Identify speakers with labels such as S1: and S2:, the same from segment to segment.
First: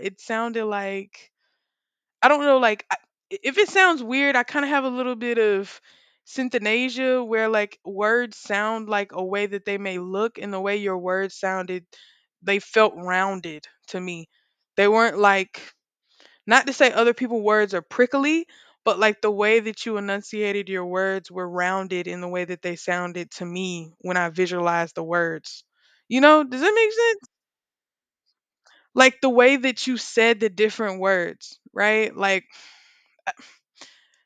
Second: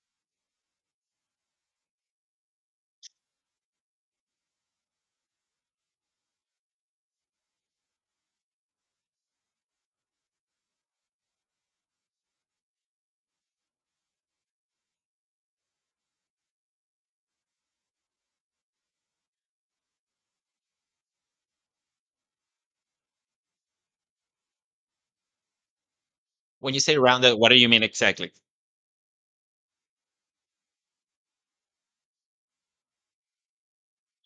S1: It sounded like I don't know, like I, if it sounds weird, I kind of have a little bit of synthanasia where like words sound like a way that they may look, and the way your words sounded, they felt rounded to me. They weren't like, not to say other people's words are prickly, but like the way that you enunciated your words were rounded in the way that they sounded to me when I visualized the words. You know, does
S2: When
S1: that
S2: you
S1: make
S2: say
S1: sense?
S2: rounded, what do you mean exactly?
S1: Like the way that you said the different words, right? Like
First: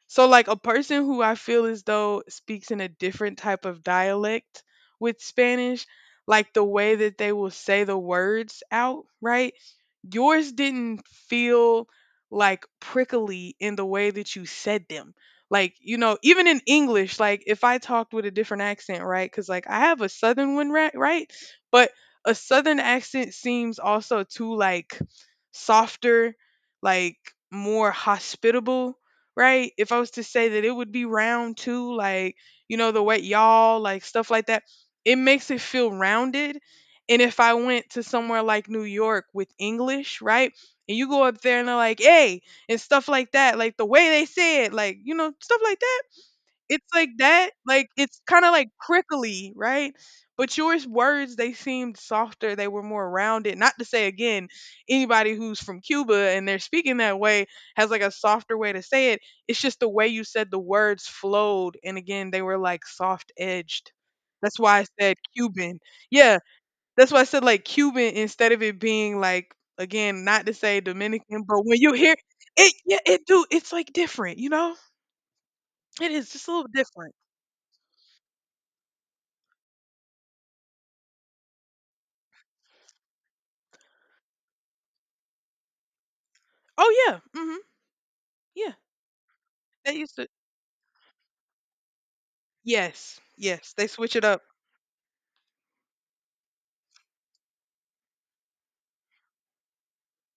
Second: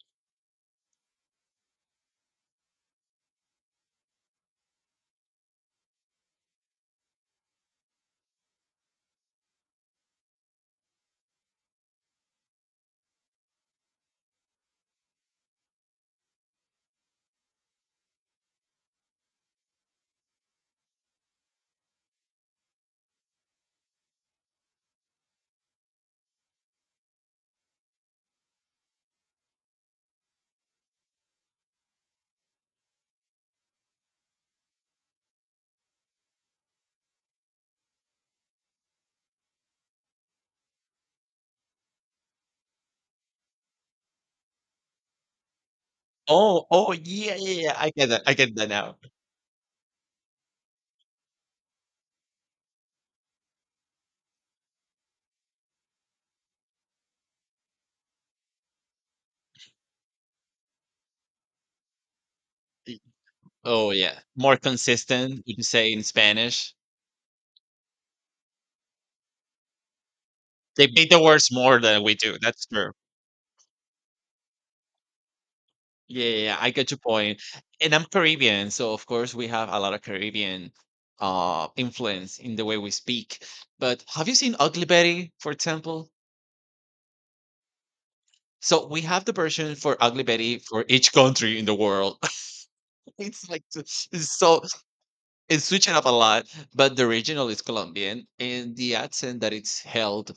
S1: So, like a person who I feel as though speaks in a different type of dialect with Spanish, like the way that they will say the words out, right? Yours didn't feel like prickly in the way that you said them. Like, you know, even in English, like if I talked with a different accent, right? Because, like, I have a southern one, right? Right. But a southern accent seems also too, like, softer, like, more hospitable, right? If I was to say that it would be round too, like, you know, the way y'all, like, stuff like that, it makes it feel rounded. And if I went to somewhere like New York with English, right? And you go up there and they're like, hey, and stuff like that, like the way they say it, like, you know, stuff like that. It's
S2: Oh,
S1: like
S2: yeah, yeah,
S1: that.
S2: yeah.
S1: Like,
S2: I get
S1: it's
S2: that. I
S1: kind of
S2: get that
S1: like
S2: now.
S1: prickly, right? But yours words, they seemed softer. They were more rounded. Not to say, again, anybody who's from Cuba and they're speaking that way has like a softer way to say it. It's just the way you said the words flowed. And again, they were like
S2: Y-
S1: soft edged.
S2: Oh, yeah. More
S1: That's why I said
S2: consistent, you can
S1: Cuban.
S2: say in
S1: Yeah,
S2: Spanish?
S1: that's why I said like Cuban instead of it being like, again, not to say
S2: They beat the
S1: Dominican,
S2: words
S1: but
S2: more
S1: when you
S2: than we
S1: hear
S2: do. That's
S1: it,
S2: true.
S1: yeah, it do. It's like different, you know. It
S2: Yeah,
S1: is
S2: yeah,
S1: just a
S2: yeah,
S1: little
S2: I get your
S1: different.
S2: point. And I'm Caribbean, so of course we have a lot of Caribbean influence in the way we speak. But have you seen Ugly Betty, for example?
S1: Oh yeah, mm-hmm, yeah.
S2: So we have the version for
S1: They used
S2: Ugly
S1: to.
S2: Betty for each country in the world.
S1: Yes,
S2: it's like
S1: yes. They
S2: s-
S1: switch it
S2: it's
S1: up.
S2: so It switched up a lot, but the original is Colombian, and the accent that it's held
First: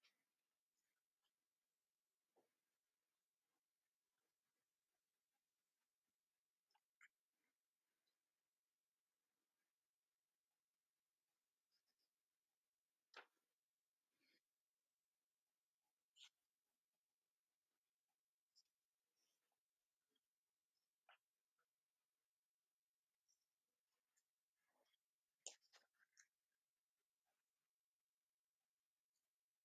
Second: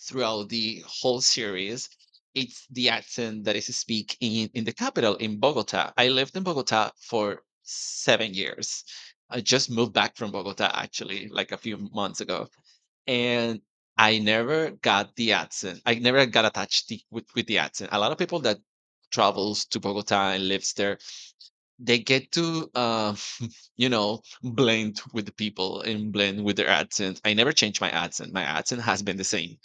S2: throughout the whole series, it's the accent that is speak in the capital in Bogota. I lived in Bogota for 7 years. I just moved back from Bogota actually, like a few months ago, and I never got the accent. I never got attached the, with the accent. A lot of people that travels to Bogota and lives there, they get to you know, blend with the people and blend with their accent. I never changed my accent. My accent has been the same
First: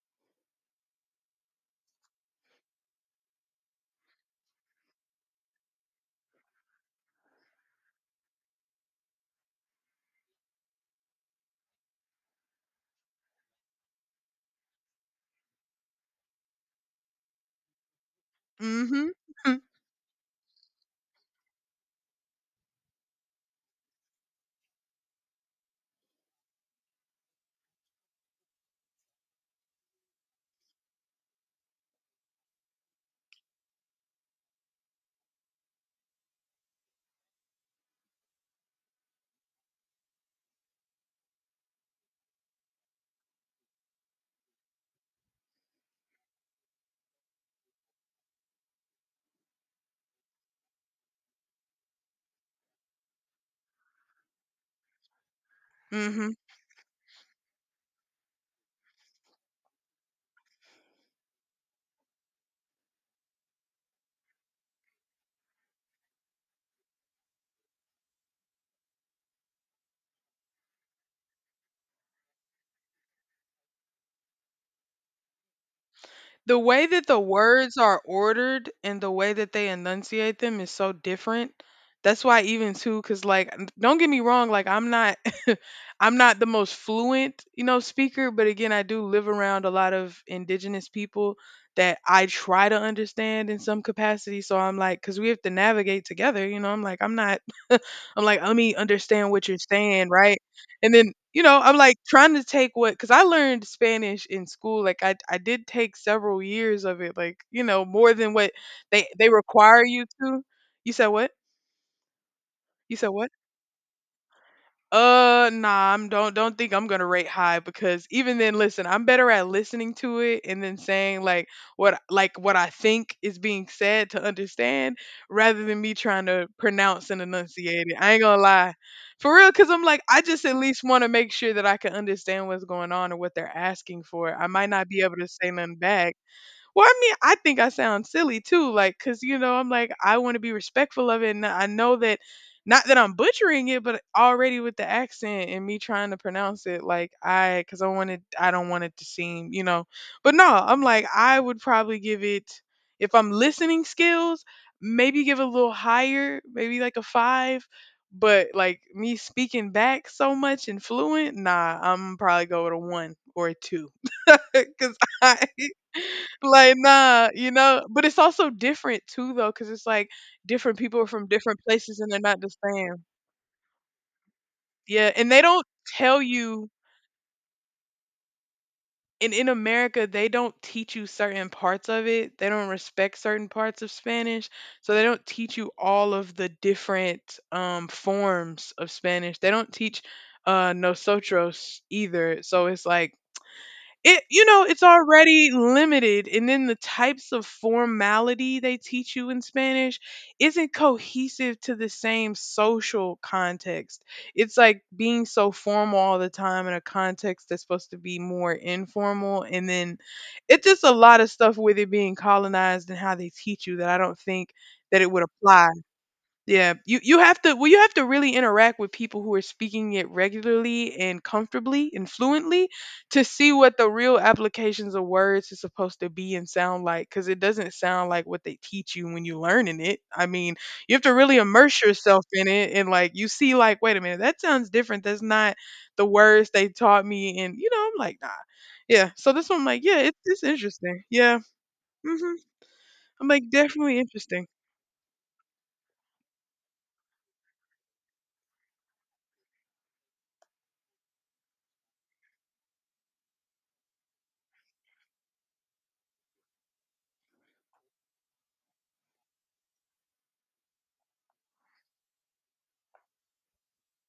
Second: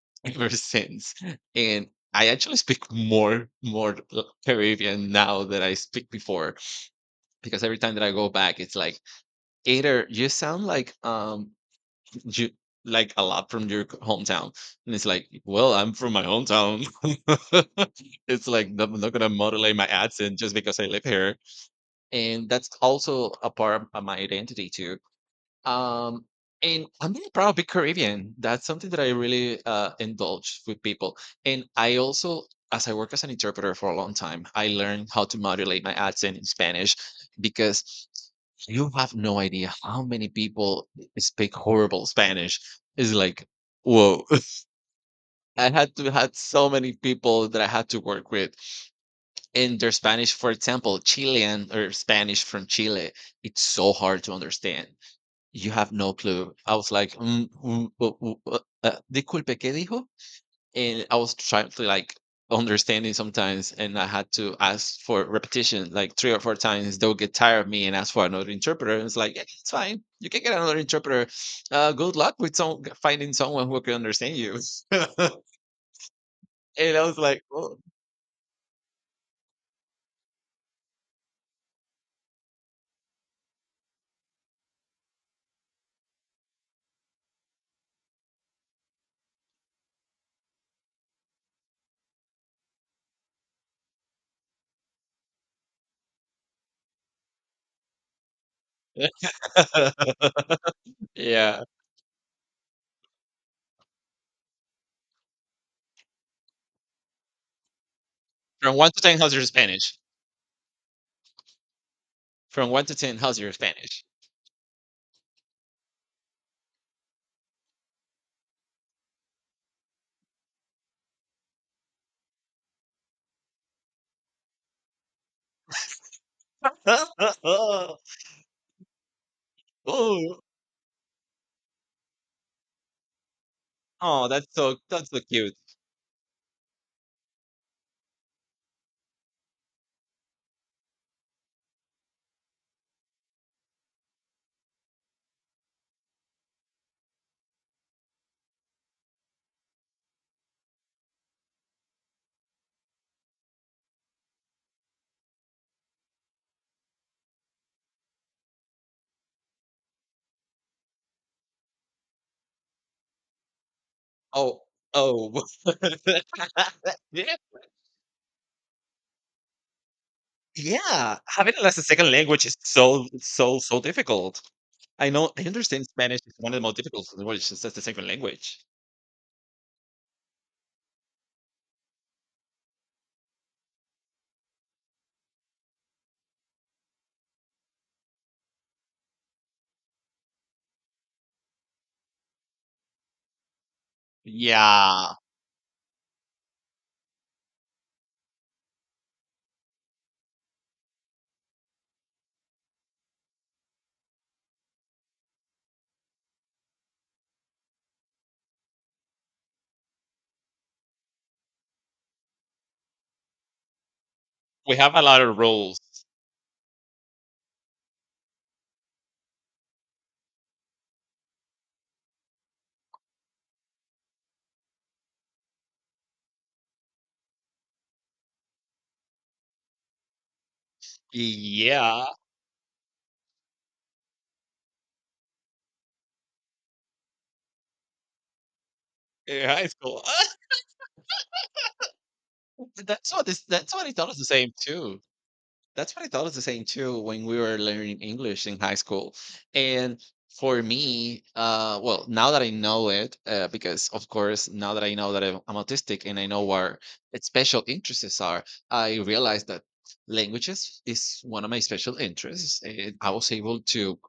S2: ever since. And I actually speak more Caribbean now than I speak before, because every time that I go back, it's like either you sound like you, like a lot from your hometown. And it's like, well, I'm from my hometown. It's like, "No, I'm
S1: Mm-hmm,
S2: not gonna modulate my accent just because I live here, and that's also a part of my identity too. Um, and I'm really proud of being Caribbean. That's something that I really indulge with people. And I also, as I work as an interpreter for a long time, I learned how to modulate my accent in Spanish, because you have no idea how many people speak horrible Spanish. It's like, whoa. I had to had so many people that I had to work with, and their Spanish, for example, Chilean or Spanish from Chile, it's so hard to understand. You have no
S1: mm-hmm.
S2: clue. I was like, disculpe, ¿qué dijo? And I was trying to like understanding sometimes, and I had to ask for repetition like three or four times. They'll get tired of me and ask for another interpreter. And it's like, yeah, it's fine. You can get another interpreter. Good luck with some finding someone who can understand you. And
S1: The way
S2: I
S1: that
S2: was
S1: the
S2: like, oh.
S1: words are ordered and the way that they enunciate them is so different. That's why even too, cause like don't get me wrong, like I'm not I'm not the most fluent, you know, speaker, but again I do live around a lot of indigenous people that I try to understand in some capacity. So I'm like, cause we have to navigate together, you know, I'm like, I'm not, I'm like, "Let me understand what you're saying," right? And then, you know,
S2: Yeah.
S1: I'm like trying to take what, because I learned Spanish in school. Like I did take several years of it, like, you know, more than what
S2: From one to
S1: they
S2: ten,
S1: they
S2: how's your
S1: require
S2: Spanish?
S1: you to. You said what?
S2: From 1 to
S1: You said
S2: 10,
S1: what?
S2: how's your Spanish?
S1: Nah, I'm, don't think I'm gonna rate high because even then, listen, I'm better at listening to it and then saying like what, like what I think is being said to understand, rather than me trying to pronounce and enunciate it. I ain't gonna lie, for real, because I'm like I
S2: Ooh.
S1: just at least want to make sure that I can understand what's going on or what they're asking
S2: Oh,
S1: for.
S2: that's
S1: I might
S2: so,
S1: not be
S2: that's
S1: able
S2: so
S1: to say
S2: cute.
S1: nothing back. Well, I mean, I think I sound silly too, like, cause you know, I'm like, I want to be respectful of it, and I know that, not that I'm butchering it, but already with the accent and me trying to pronounce it, like, I, cause I wanted, I don't want it to seem, you know, but no, I'm like, I would probably give it, if I'm listening skills, maybe give it a little higher, maybe like a five, but like me speaking back so much and fluent, nah, I'm probably go with a one or a two,
S2: Oh,
S1: cause
S2: oh.
S1: I. Like nah,
S2: Yeah.
S1: you know, but it's also different too though because it's like different people are
S2: Yeah,
S1: from
S2: having
S1: different
S2: it as a
S1: places
S2: second
S1: and they're not
S2: language
S1: the
S2: is
S1: same.
S2: so, so, so difficult. I
S1: Yeah, and
S2: know.
S1: they
S2: I
S1: don't
S2: understand Spanish
S1: tell
S2: is one of the
S1: you,
S2: most difficult languages as a second language.
S1: and in America they don't teach you certain parts of it, they don't respect certain parts of Spanish, so they don't teach you all of the different forms of Spanish. They don't teach nosotros either, so it's like, it, you know, it's
S2: Yeah,
S1: already limited, and then the types of formality they teach you in Spanish isn't cohesive to the same social context. It's like being so formal all the time in a context that's supposed to be more informal, and then it's just a lot of stuff with it being colonized and how they teach you, that I don't think
S2: we have a
S1: that it
S2: lot
S1: would
S2: of
S1: apply.
S2: rules.
S1: Yeah, you have to, well you have to really interact with people who are speaking it regularly and comfortably and fluently to see what the real applications of words is supposed to be and sound like, because it doesn't sound like what they teach you when you're learning it. I mean, you have to really immerse
S2: Yeah,
S1: yourself in it and like you see like, wait a minute, that sounds different. That's not the words they taught me, and you know I'm like nah. Yeah. So
S2: in
S1: this one I'm
S2: high
S1: like, yeah,
S2: school.
S1: it's interesting. Yeah. Hmm. I'm like,
S2: That's what he
S1: definitely
S2: thought was the
S1: interesting.
S2: same too. That's what I thought was the same too when we were learning English in high school. And for me, well, now that I know it, because of course, now that I know that I'm autistic and I know where its special interests are, I realized that languages is one of my special interests. And I was able to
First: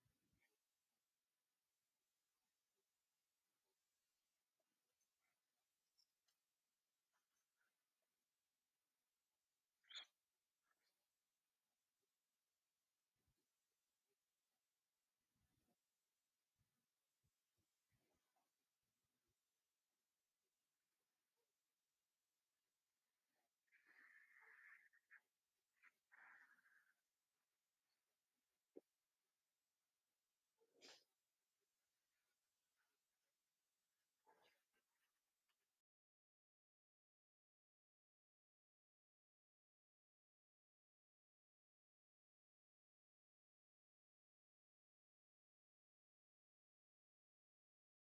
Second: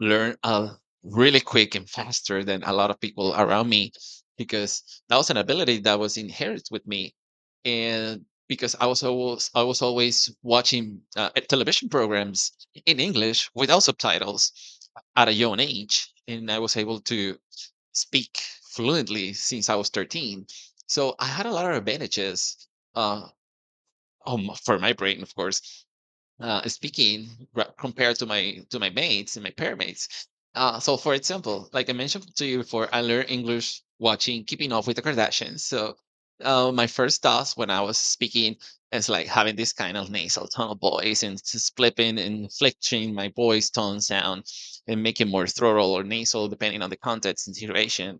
S2: learn really quick and faster than a lot of people around me, because that was an ability that was inherited with me. And because I was always watching television programs in English without subtitles at a young age, and I was able to speak fluently since I was 13. So I had a lot of advantages, uh, for my brain of course, compared to my mates and my pair mates. So, for example, like I mentioned to you before, I learned English watching Keeping Up with the Kardashians. So, my first thoughts when I was speaking is like having this kind of nasal tone of voice and just flipping and flexing my voice tone sound and making more throatal or nasal depending on the context and situation.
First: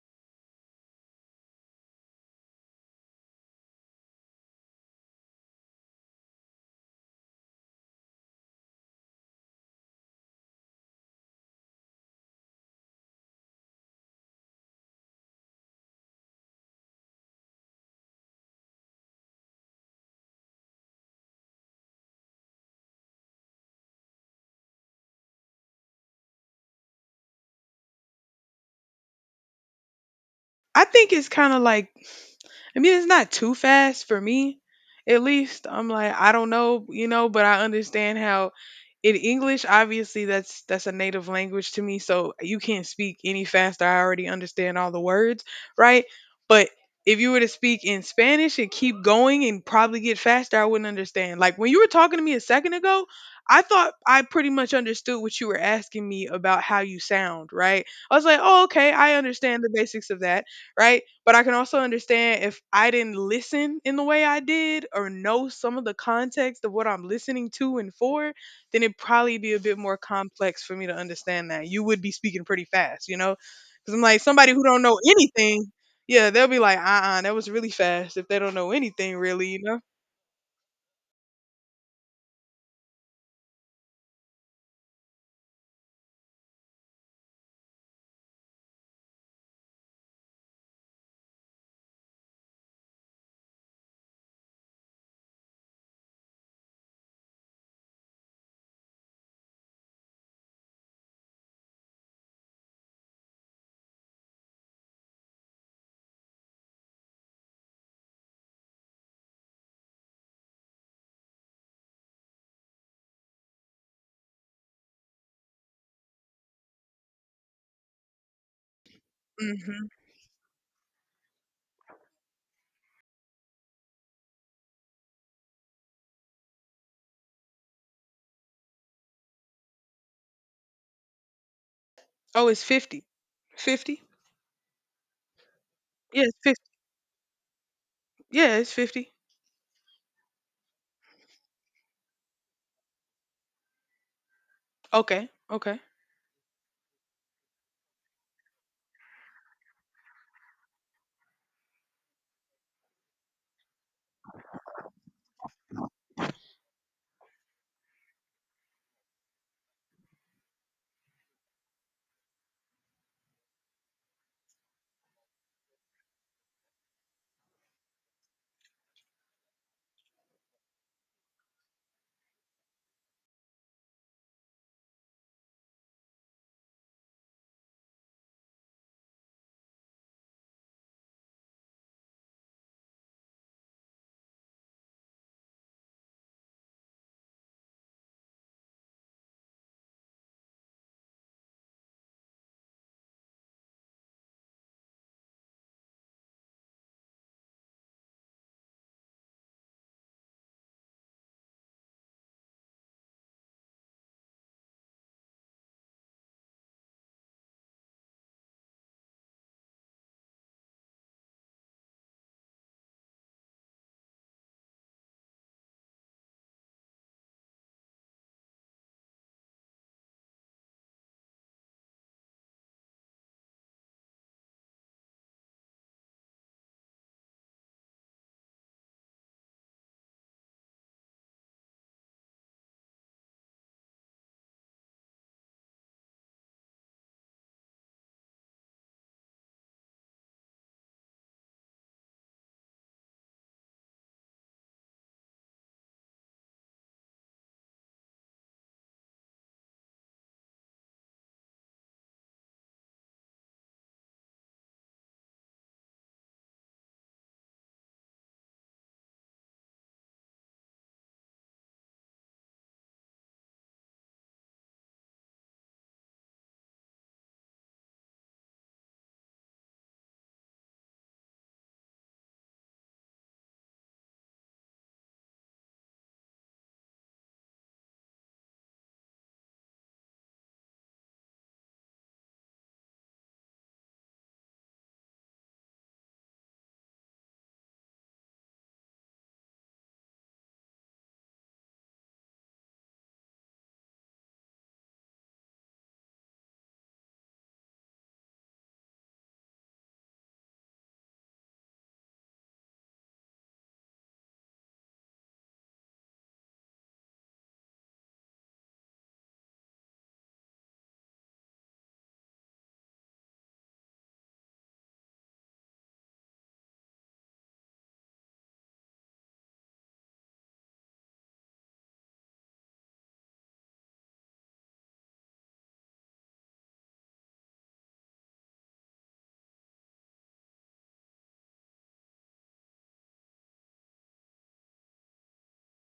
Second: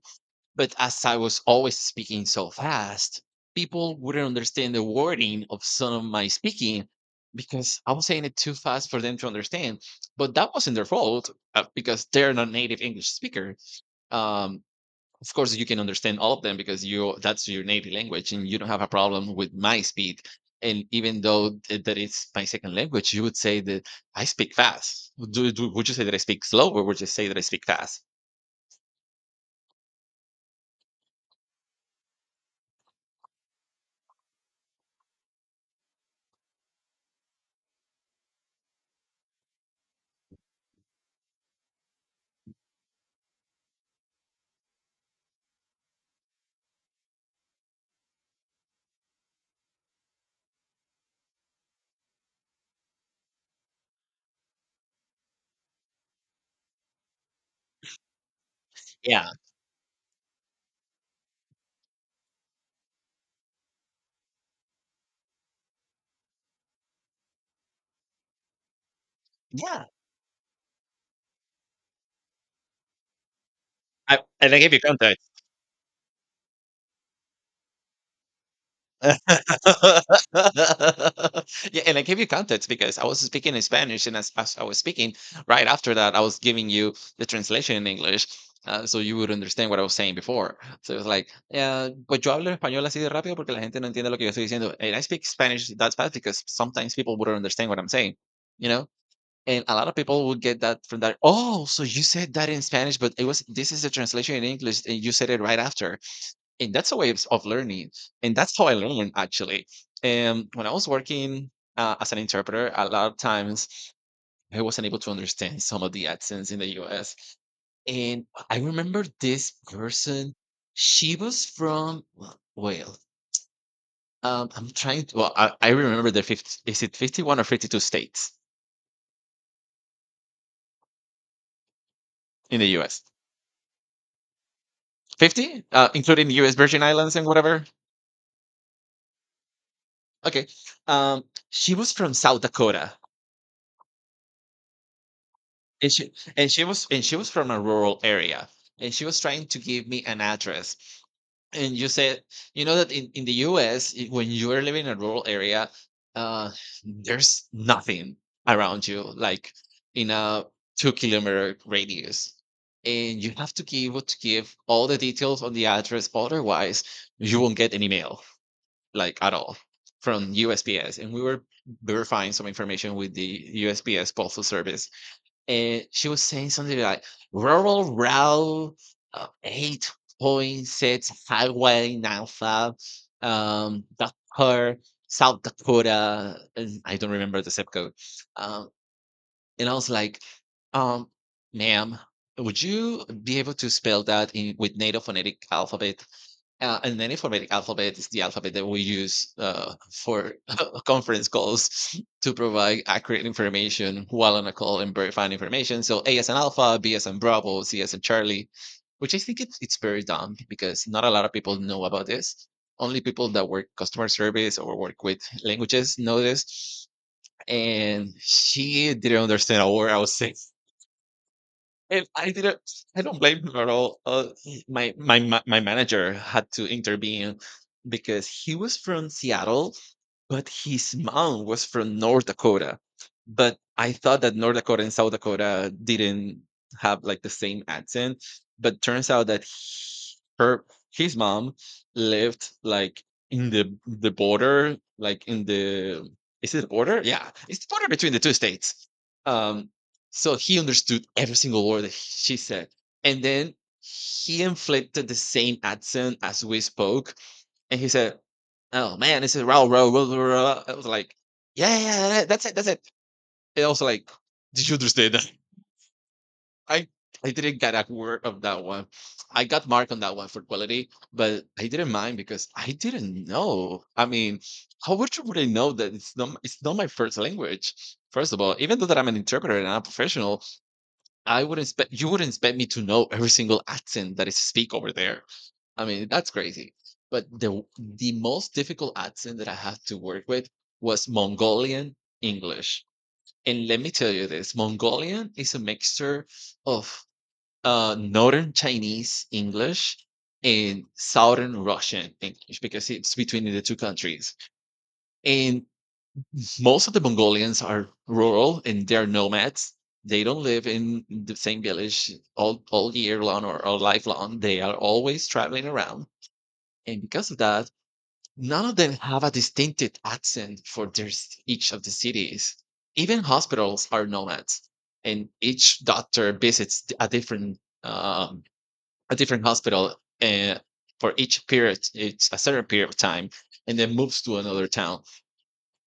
S2: But as I was always speaking so fast, people wouldn't understand the wording of some of my speaking, because I was saying it too fast for them to understand. But that wasn't their fault, because they're not native English speaker. Um, of course, you can understand all of them because you, that's your native language, and you don't have a problem with my speed. And even though that is my second language, you would say that I speak fast. Would you say that I speak slow, or would you say that I speak fast?
S1: I think it's kind of like, I mean, it's not too fast for me, at least. I'm like, I don't know, you know, but I understand how in English, obviously, that's a native language to me, so you can't speak any faster. I already understand all the words, right? But if you were to speak in Spanish and keep going and probably get faster, I wouldn't understand. Like when you were talking to me a second ago, I thought I pretty much understood what you were asking me about how you sound, right? I was like, oh, okay, I
S2: Yeah,
S1: understand the basics of that, right? But I can also understand if I didn't listen in the way I did or know some of the context of what I'm listening to and for, then it'd probably be a bit
S2: yeah.
S1: more complex for me to understand that. You would be speaking pretty fast, you know? Because I'm
S2: I,
S1: like, somebody
S2: and I
S1: who
S2: gave you
S1: don't know
S2: context.
S1: anything, yeah, they'll be like, that was really fast if they don't know anything, really, you know?
S2: Yeah, and I gave you context because I was speaking in Spanish, and as I was speaking right after that, I was giving you the translation in English, so you would understand what I was saying before. So it was like, yeah, pues yo hablo español así de rápido porque la gente no entiende lo que yo estoy diciendo. And I speak Spanish that fast because sometimes people wouldn't understand what I'm saying, you know. And a lot of people would get that from that. Oh, so you said that in Spanish, but it was, this is the translation in English, and you said it right after. And that's a way of learning, and that's how I learned actually. And when I was working as an interpreter, a lot of times I wasn't able to understand some of the accents in the US. And I remember this
S1: Hmm.
S2: person, she was from, well well, I'm trying to well I remember the 50, is it 51 or 52 states
S1: Oh,
S2: in
S1: it's
S2: the US?
S1: 50. 50?
S2: 50,
S1: Yeah,
S2: including
S1: it's
S2: us
S1: 50.
S2: virgin islands and whatever.
S1: Yeah, it's 50.
S2: Okay. um, she was from South Dakota,
S1: Okay, okay.
S2: and she was from a rural area, and she was trying to give me an address. And you said, you know that in the US, when you are living in a rural area, uh there's nothing around you, like in a 2 kilometer radius, and you have to be able to give all the details on the address, otherwise you won't get any mail, like at all, from USPS. And we were verifying some information with the USPS postal service, and she was saying something like rural route, 8.6 highway alpha, Dakar, South Dakota, and I don't remember the zip code. um and I was like, um ma'am, would you be able to spell that in with native phonetic alphabet, and then informatic alphabet is the alphabet that we use for conference calls to provide accurate information while on a call and verifying information. So A as an alpha, B as in Bravo, C as in Charlie, which I think it's very dumb because not a lot of people know about this. Only people that work customer service or work with languages know this. And she didn't understand a word I was saying. And I didn't, I don't blame him at all. My manager had to intervene because he was from Seattle, but his mom was from North Dakota. But I thought that North Dakota and South Dakota didn't have like the same accent, but turns out that he- her his mom lived like in the border, like in the, is it the border? Yeah, it's the border between the two states. Um, so he understood every single word that she said. And then he inflicted the same accent as we spoke. And he said, "Oh man, this is raw, raw, raw, raw, raw." I was like, "Yeah, yeah, yeah, yeah, that's it, that's it." And I was like, "Did you understand that?" I, I didn't get a word of that one. I got marked on that one for quality, but I didn't mind because I didn't know. I mean, how would you really know that it's not my first language? First of all, even though that I'm an interpreter and I'm a professional, I wouldn't expect, you wouldn't expect me to know every single accent that is speak over there. I mean, that's crazy. But the most difficult accent that I had to work with was Mongolian English. And let me tell you this, Mongolian is a mixture of northern Chinese English and southern Russian English because it's between the two countries. And most of the Mongolians are rural and they're nomads. They don't live in the same village all year long or lifelong. They are always traveling around. And because of that, none of them have a distinctive accent for their, each of the cities. Even hospitals are nomads, and each doctor visits um, a different hospital uh, for each period. It's a certain period of time, and then moves to another town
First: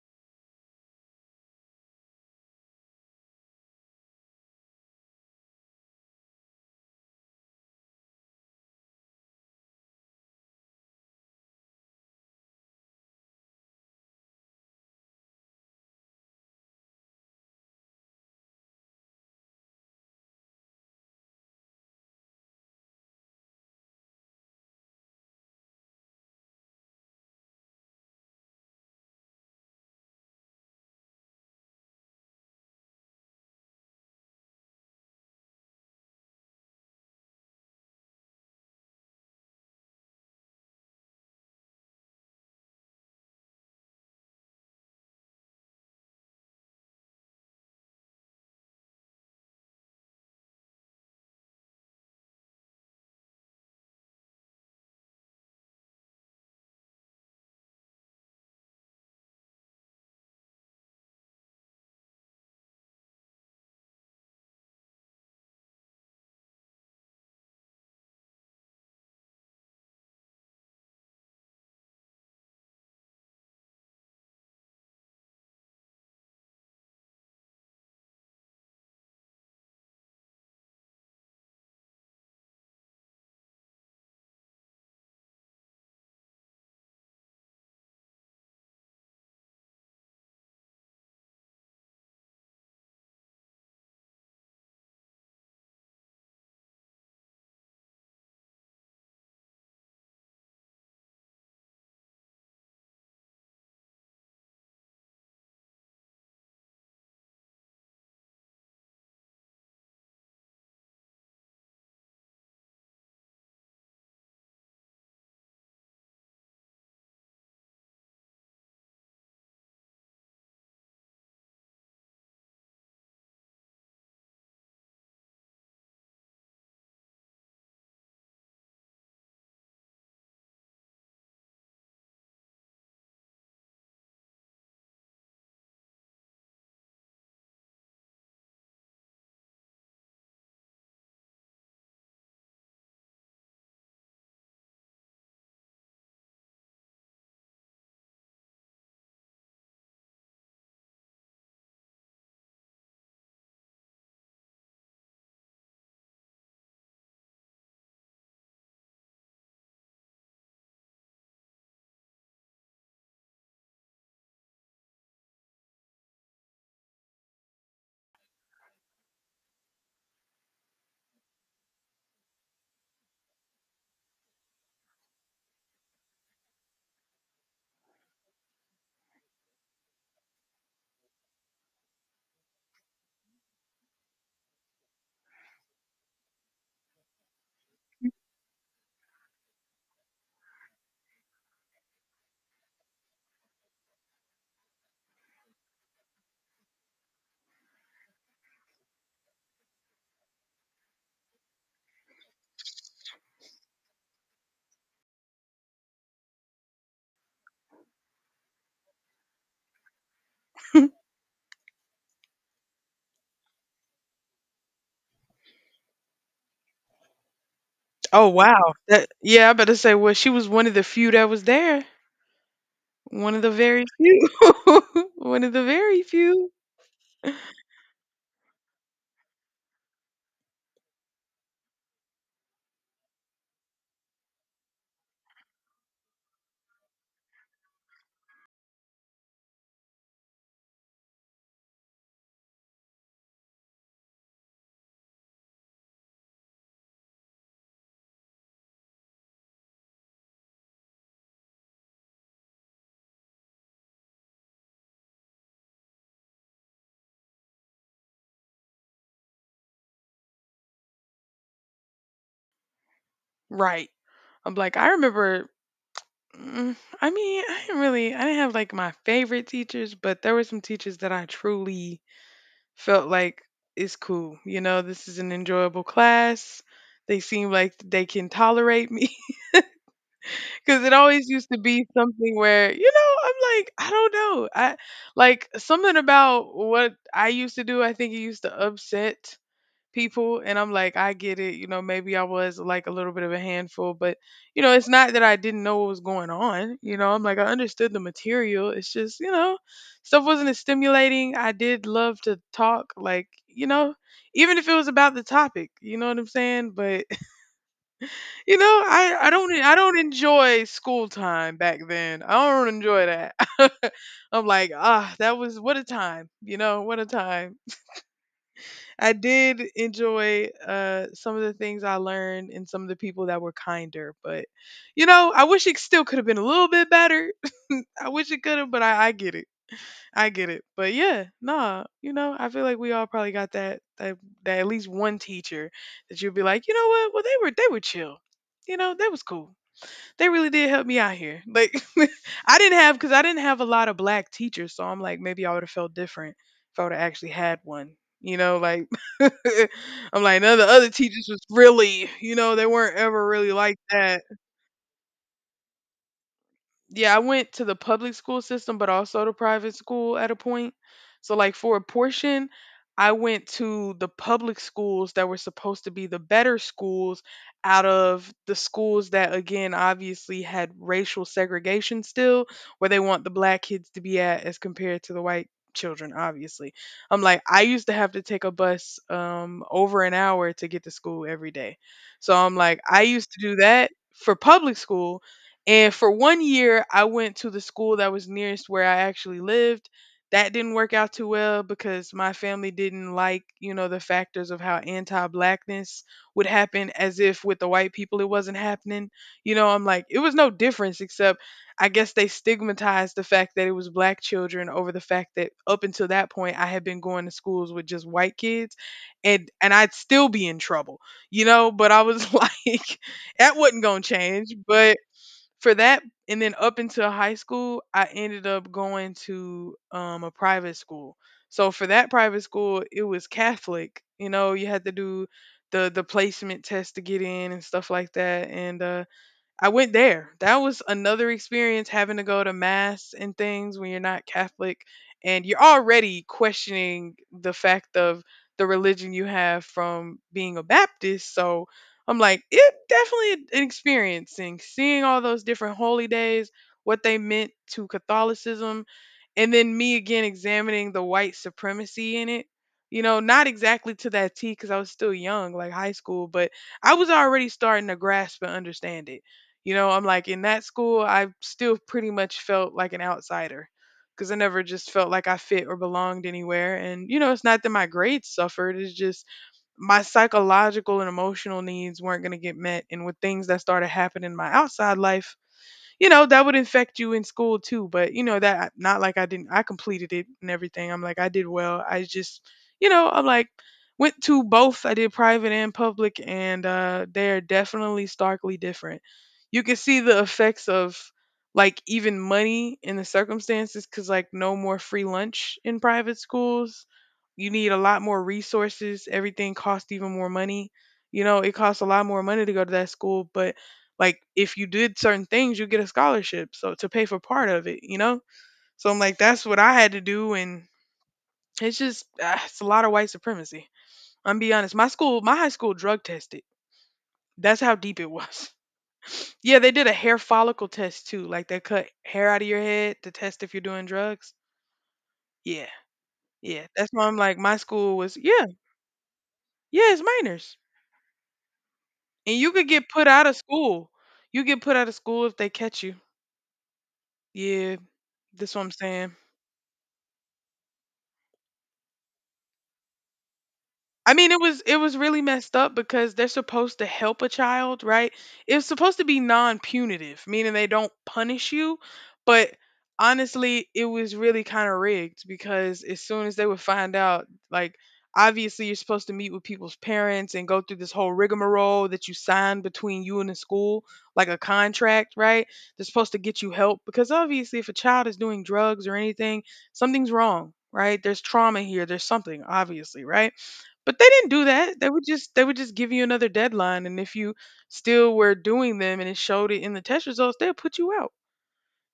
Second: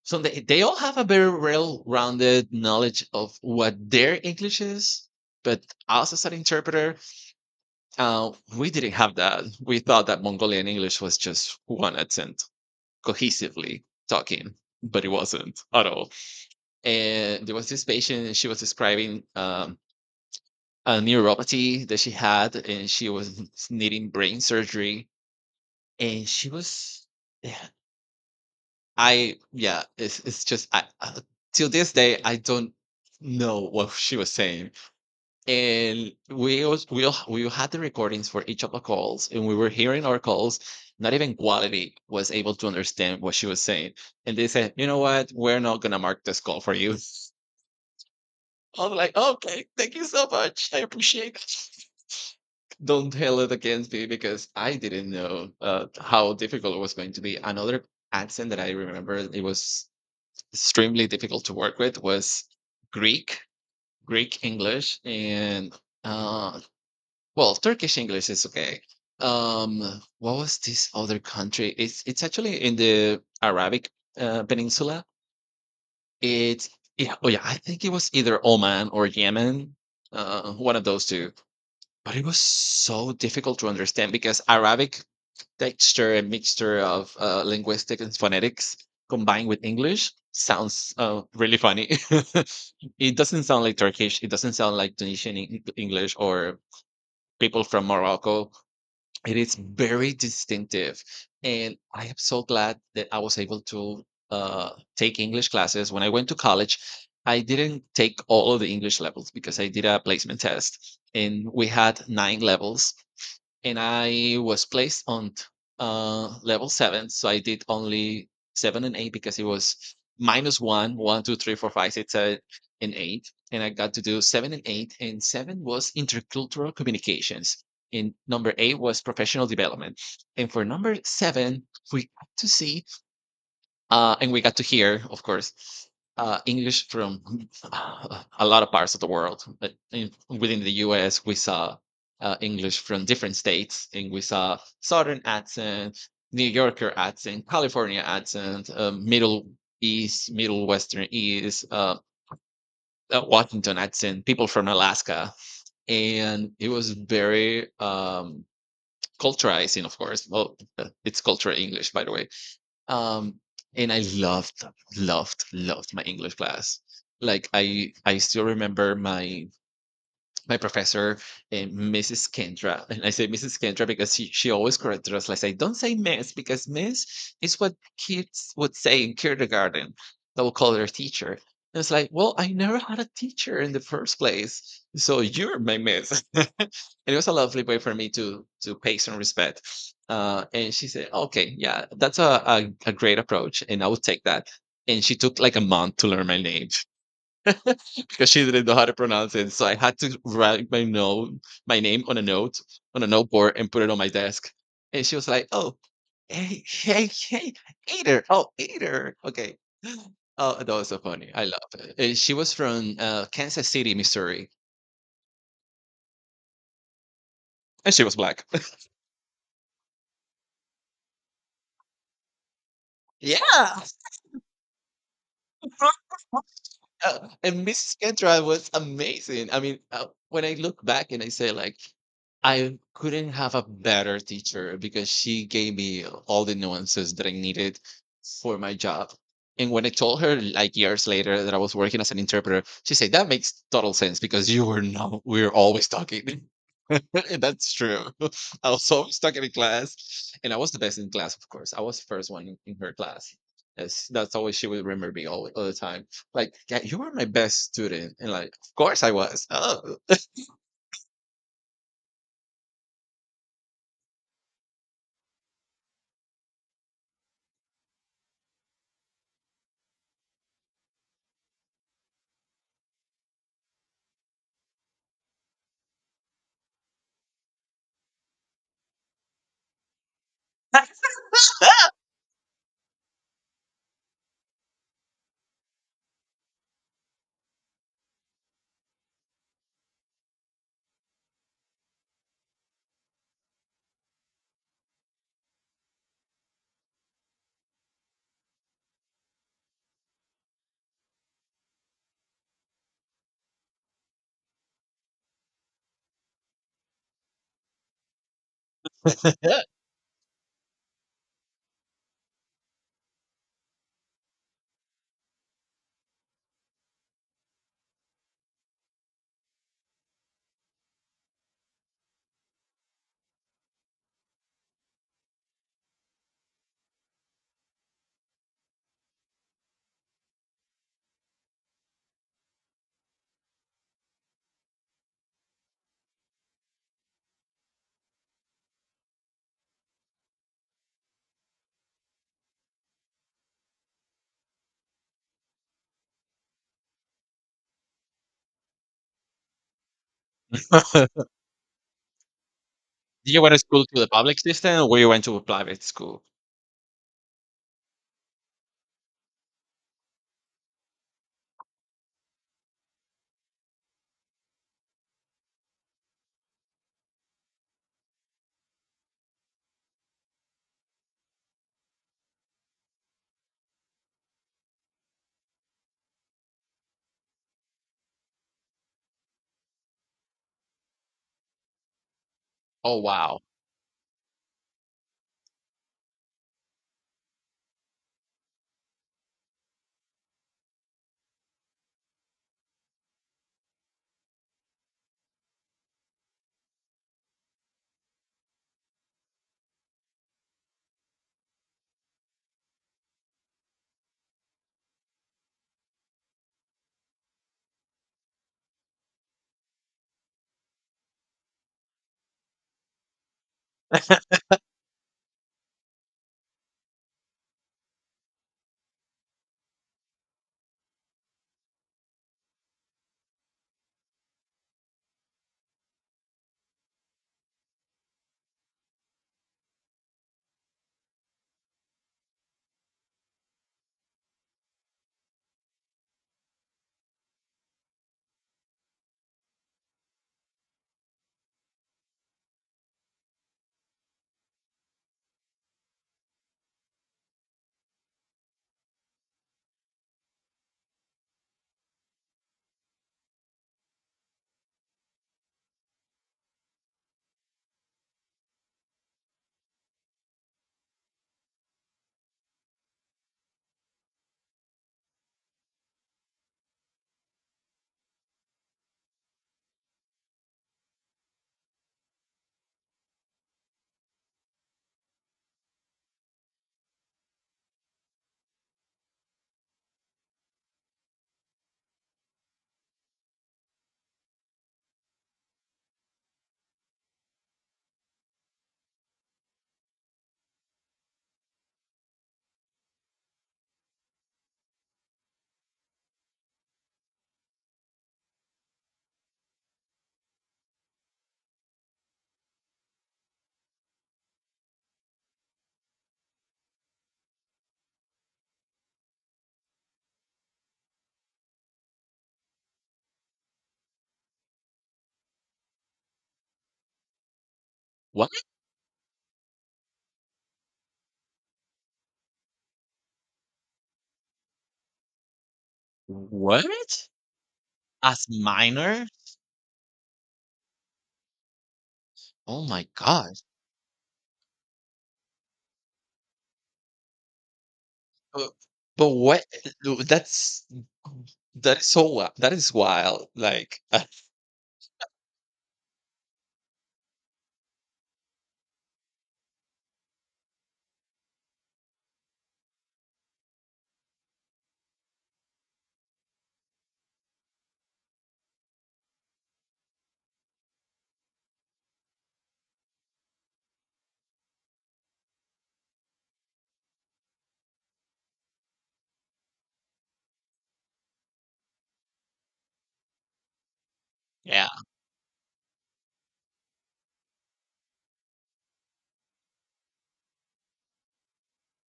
S2: so they all have a very well-rounded knowledge of what their English is, but us as an interpreter, uh, we didn't have that. We thought that Mongolian English was just one accent cohesively talking, but it wasn't at all. And there was this patient, and she was describing a neuropathy that she had, and she was needing brain surgery, and she was yeah, I yeah, it's just I till this day I don't know what she was saying, and we was we all- we had the recordings for each of the calls, and we were hearing our calls. Not even quality was able to understand what she was saying, and they said, "You know what? We're not gonna mark this call for you." I was like, "Okay, thank you so much. I appreciate it." Don't tell it against me because I didn't know how difficult it was going to be. Another accent that I remember it was extremely difficult to work with was Greek, Greek English, and uh, well, Turkish English is okay. Um, what was this other country? It's actually in the Arabic Peninsula. It's yeah, oh yeah, I think it was either Oman or Yemen, one of those two. But it was so difficult to understand because Arabic texture a mixture of linguistic and phonetics combined with English sounds really funny. It doesn't sound like Turkish. It doesn't sound like English or people from Morocco. It is very distinctive. And I am so glad that I was able to uh, take English classes. When I went to college, I didn't take all of the English levels because I did a placement test and we had nine levels and I was placed on level seven. So I did only seven and eight because it was minus one, one, two, three, four, five, six, seven, and eight. And I got to do seven and eight. And seven was intercultural communications. And number eight was professional development. And for number seven, we got to see and we got to hear, of course, English from a lot of parts of the world. But in, within the US, we saw English from different states, and we saw Southern accent, New Yorker accent, California accent, Middle East, Middle Western East, Washington accent, people from Alaska. And it was very culturizing, of course. Well, it's cultural English, by the way. um, and I loved, loved, loved my English class. Like I still remember my professor, and Mrs. Kendra, and I say Mrs. Kendra because she always corrected us. Like I don't say Miss because Miss is what kids would say in kindergarten. They will call their teacher. And it's like, well, I never had a teacher in the first place, so you're my Miss, and it was a lovely way for me to pay some respect. And she said, "Okay, yeah, that's a great approach, and I would take that." And she took like a month to learn my name because she didn't know how to pronounce it. So I had to write my note, my name on a note on a noteboard and put it on my desk. And she was like, "Oh, hey, hey, hey, Eater! Oh, Eater! Okay." Oh, that was so funny. I love it. And she was from Kansas City, Missouri, and she was
S1: Oh,
S2: black.
S1: wow. That, yeah, I better say, well, she was one of the few that was there. One of the
S2: Yeah.
S1: very few. One of the very few.
S2: And Mrs. Cantrell was amazing. I mean, when I look back and I say like, I couldn't have a better teacher because she gave me all the nuances that I needed for my job. And when I told her like years later that I was working as an interpreter, she said that makes total sense because you were not we were always talking. And that's true. I was always talking in class, and I was the best in class, of course. I was the first one in her class. That's always she would remember me all the time like, yeah, you were my best student. And like, of course I was. Oh.
S1: Right. I'm like, I remember, I mean, I didn't really, I didn't have like my favorite teachers, but there were some teachers that I truly felt like, it's cool. You know, this is an enjoyable class. They seem like they can tolerate me because it always used to be something where, you know, I'm like, I don't know. I like something about what I used to do, I think it used to upset people, and I'm like, I get it, you know, maybe I was like a little bit of a handful, but you know it's not that I didn't know what was going on, you know I'm like I understood the material, it's just, you know, stuff wasn't as stimulating. I did love to talk, like, you know, even if it was about the topic, you know what I'm saying, but you know, I don't, I don't enjoy school time back then, I don't enjoy that. I'm like, ah, that was what a time, you know, what a time. I did enjoy some of the things I learned and some of the people that were kinder, but you know, I wish it still could have been a little bit better. I wish it could have, but I get it. I get it. But yeah, nah, you know, I feel like we all probably got that that, that at least one teacher that you'd be like, you know what? Well, they were chill. You know, that was cool, they really did help me out here. Like I didn't have, because I didn't have a lot of black teachers, so I'm like maybe I would have felt different if I would have actually had one. You know, like I'm like none of the other teachers was really, you know, they weren't ever
S2: Did you
S1: really
S2: went to
S1: like
S2: school to the
S1: that.
S2: public system or you went to a private school?
S1: Yeah, I went to the public school system, but also the private school at a point. So, like, for a portion, I went to the public schools that were supposed to be the better schools out of the schools that, again, obviously had racial segregation still, where they want the black kids to be at as compared to the white children, obviously. I'm like, I used to have to take a bus over an hour to get to school every day. So, I'm like,
S2: Oh,
S1: I used to
S2: wow.
S1: do that for public school and for one year, I went to the school that was nearest where I actually lived. That didn't work out too well because my family didn't like, you know, the factors of how anti blackness would happen as if with the white people it wasn't happening. You know, I'm like, it was no difference except I guess they stigmatized the fact that it was black children over the fact that up until that point I had been going to schools with just white kids and I'd still be in trouble, you know, but I was like that wasn't going to change, but for that and then up until high school I ended up going to a private school. So for that private school, it was Catholic. You know, you had to do the placement test to get in and stuff like that. And I went there. That was another experience, having to go to mass and things when you're not Catholic and you're already questioning the fact of the religion you have from being a Baptist. So I'm like, it definitely an experience, and seeing all those different holy days, what they meant to Catholicism, and then me again examining the white supremacy in it. You know, not exactly to that T because I was still young, like high school, but I was already starting to grasp and understand it. You know, I'm like in that school, I still pretty much felt like an outsider because I never just felt like I fit or belonged anywhere. And, you know, it's not that my grades suffered, it's just my psychological and emotional needs weren't going to get met. And with things that started happening in my outside life, you know, that would infect you in school too. But you know, that not like, I didn't, I completed it and everything. I'm like, I did well, I just, you know, I'm like went to both. I did private and public, and they're definitely starkly different. You can see the effects of like even money in the circumstances because like no more free lunch in private schools. You need a lot more resources, everything costs even more money. You know, it costs a lot more money to go to that school, but like if you did certain things, you get a scholarship so to pay for part of it, you know. So I'm like, that's what I had to do. And it's just it's a lot of white supremacy. I'm be honest, my school, my high school drug tested. That's how deep it
S2: What?
S1: was. Yeah, they did a hair follicle test too, like they cut hair out of your head to test if you're doing drugs. Yeah. Yeah, that's why
S2: What?
S1: I'm like, my school was,
S2: As
S1: yeah.
S2: minors?
S1: Yeah, it's minors, and you
S2: Oh
S1: could
S2: my
S1: get put out of
S2: gosh.
S1: school. You get put out of school if they catch you. Yeah,
S2: But,
S1: that's what I'm
S2: but
S1: saying.
S2: what? That's, that is so wild. That is wild. Like,
S1: I mean, it was, it was really messed up because they're supposed to help a child, right? It's supposed to be non-punitive, meaning they don't punish you, but honestly, it was really kind of rigged because as soon as they would find out, like obviously you're supposed to meet with people's parents and go through this whole rigmarole that you sign between you and the school, like a contract, right? They're supposed to get you help because obviously if a child is doing drugs or anything, something's wrong, right? There's trauma here, there's something obviously, right? But they didn't do
S2: yeah.
S1: that. They would just give you another deadline, and if you still were doing them and it showed it in the test results, they'll put you out.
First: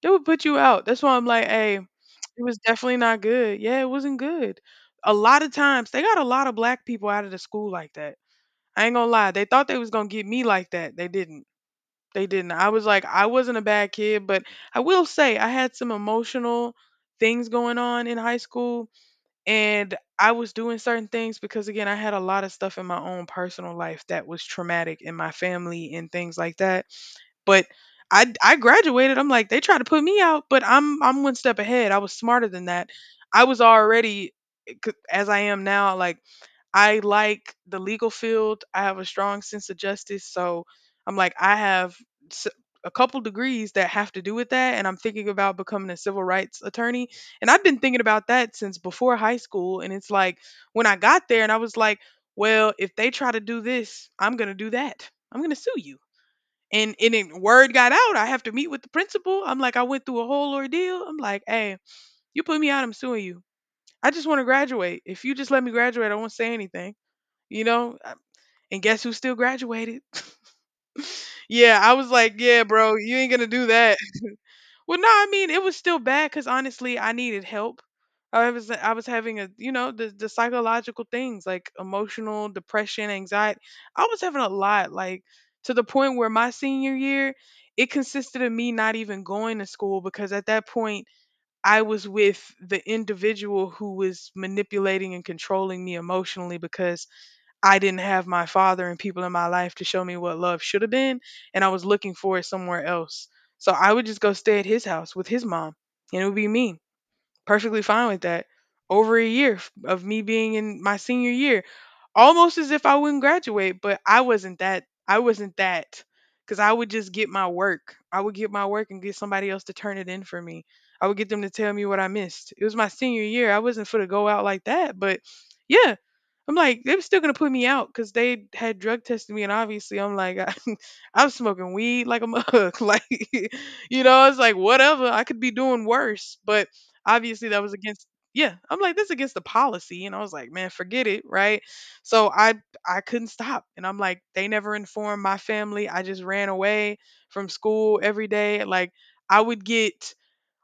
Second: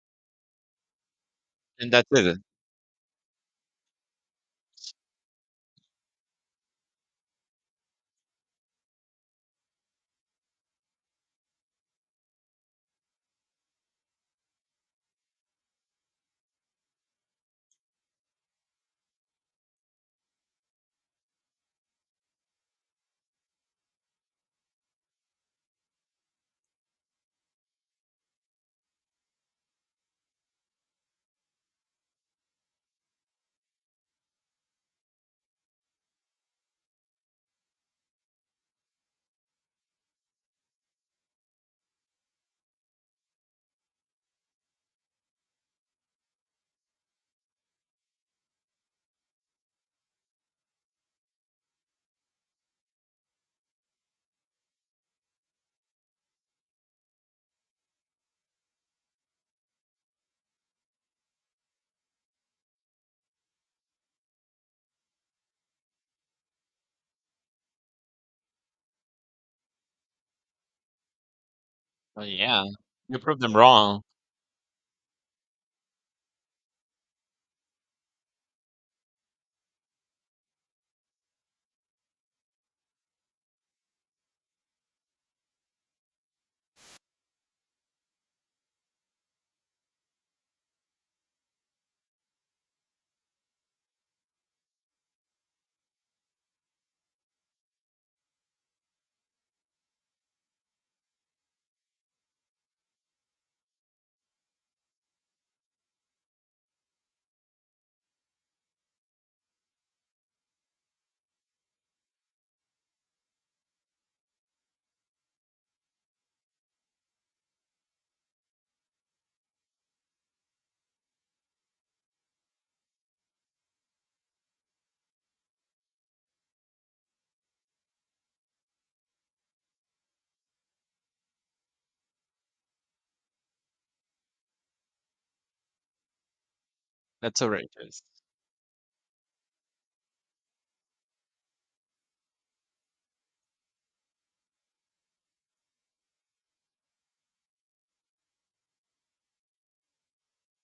S1: They would put you out. That's why I'm like, hey,
S2: And that's it.
S1: it was definitely not good. Yeah, it wasn't good. A lot of times they got a lot of black people out of the school like that. I ain't gonna lie. They thought they was gonna get me like that. They didn't. They didn't. I was like, I wasn't a bad kid, but I will say I had some emotional things going on in high school, and I was doing certain things because again I had a lot of stuff in my own personal life that was traumatic in my family and things like that. But I graduated. I'm like they tried to put me out, but I'm one step ahead. I was smarter than that. I was already as I am now like I like the legal field. I have a strong sense of justice. So I'm like, I have s- a couple degrees that have to do with that. And I'm thinking about becoming a civil rights attorney. And I've been thinking about that since before high school. And it's like, when I got there, and I was like, well, if they try to do this, I'm going to do that. I'm going to sue you. And it, word got out. I have to meet with the principal. I'm like, I went through a whole ordeal. I'm like, hey, you put me out, I'm suing you. I just want to graduate. If you just let me graduate, I won't say anything, you know? And guess who still graduated? Yeah, I was
S2: Oh,
S1: like,
S2: yeah.
S1: yeah, bro, you
S2: You
S1: ain't
S2: proved
S1: gonna
S2: them
S1: do that.
S2: wrong.
S1: Well, no, I mean, it was still bad because honestly, I needed help. I was having a, you know, the psychological things like emotional depression, anxiety. I was having a lot, like to the point where my senior year, it consisted of me not even going to school because at that point I was with the individual who was manipulating and controlling me emotionally because I didn't have my father and people in my life to show me what love should have been, and I was looking for it somewhere else. So I would just go stay at his house with his mom, and it would be me, perfectly fine with that. Over a year of me being in my senior year, almost as if I wouldn't graduate, but I wasn't that. I wasn't that because I would just get my work. I would get my work and get somebody else to turn it in for me. I would get them to tell me what I missed. It was my senior year. I wasn't for to go out like that, but yeah, I'm like, they were still gonna put me out because they had drug tested me, and obviously, I'm like, I, I'm smoking weed like a mug, like, you know, it's like whatever. I could be doing worse, but
S2: That's
S1: obviously, that was
S2: outrageous.
S1: against. Yeah, I'm like, that's against the policy, and I was like, man, forget it, right? So I couldn't stop, and I'm like, they never informed my family. I just ran away from school every day. Like, I would get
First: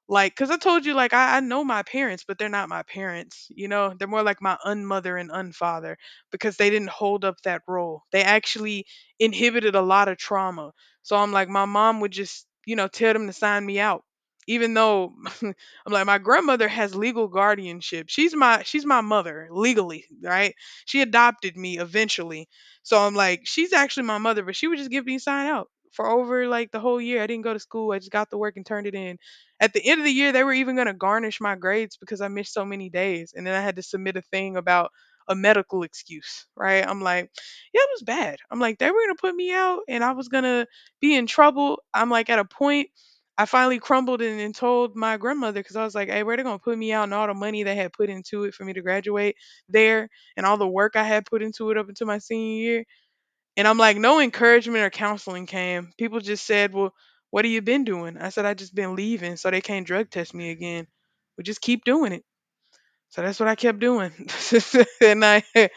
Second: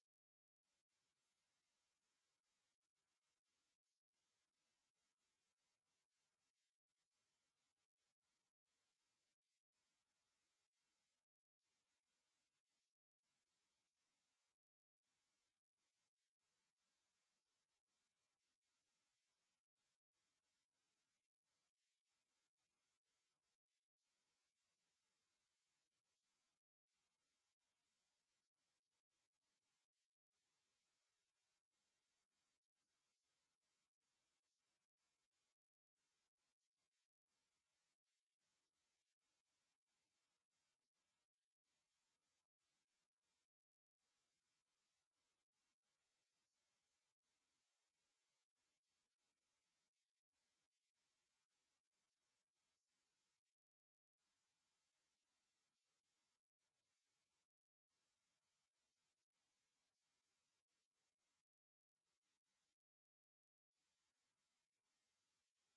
S1: like, cause I told you, like, I know my parents, but they're not my parents. You know, they're more like my unmother and unfather because they didn't hold up that role. They actually inhibited a lot of trauma. So I'm like, my mom would just, you know, tell them to sign me out, even though I'm like, my grandmother has legal guardianship. She's my mother legally, right? She adopted me eventually. So I'm like, she's actually my mother, but she would just give me sign out for over like the whole year. I didn't go to school. I just got the work and turned it in. At the end of the year, they were even going to garnish my grades because I missed so many days. And then I had to submit a thing about a medical excuse, right? I'm like, yeah, it was bad. I'm like, they were going to put me out and I was going to be in trouble. I'm like, at a point, I finally crumbled and told my grandmother because I was like, hey, where they going to put me out and all the money they had put into it for me to graduate there and all the work I had put into it up until my senior year. And I'm like, no encouragement or counseling came. People just said, well, what have you been doing? I said, I just been leaving, so they can't drug test me again. We just keep doing it. So that's what I kept doing. And I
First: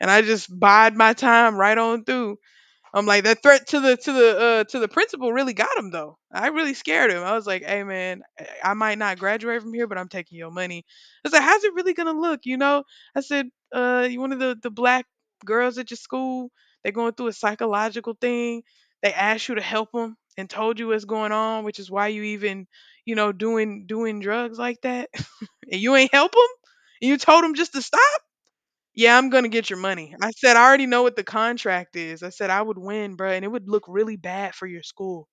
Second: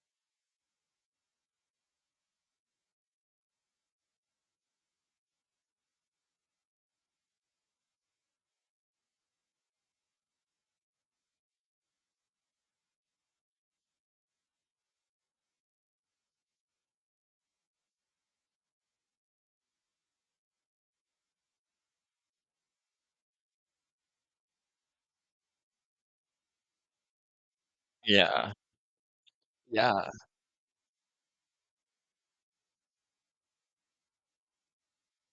S1: and I just bide my time right on through. I'm like that threat to the to the to the principal really got him though. I really scared him. I was like, "Hey man, I might not graduate from here, but I'm taking your money." I said, "How's it really gonna look?" You know, I said, you one of the black girls at your school? They're going through a psychological thing. They asked you to help them and told you what's going on, which is why you even doing drugs like that, and you ain't help them. And you told them just to stop."
S2: Yeah.
S1: Yeah, I'm gonna get your
S2: Yeah.
S1: money. I said, I already know what the contract is. I said I would win, bruh, and it would look really bad for your school.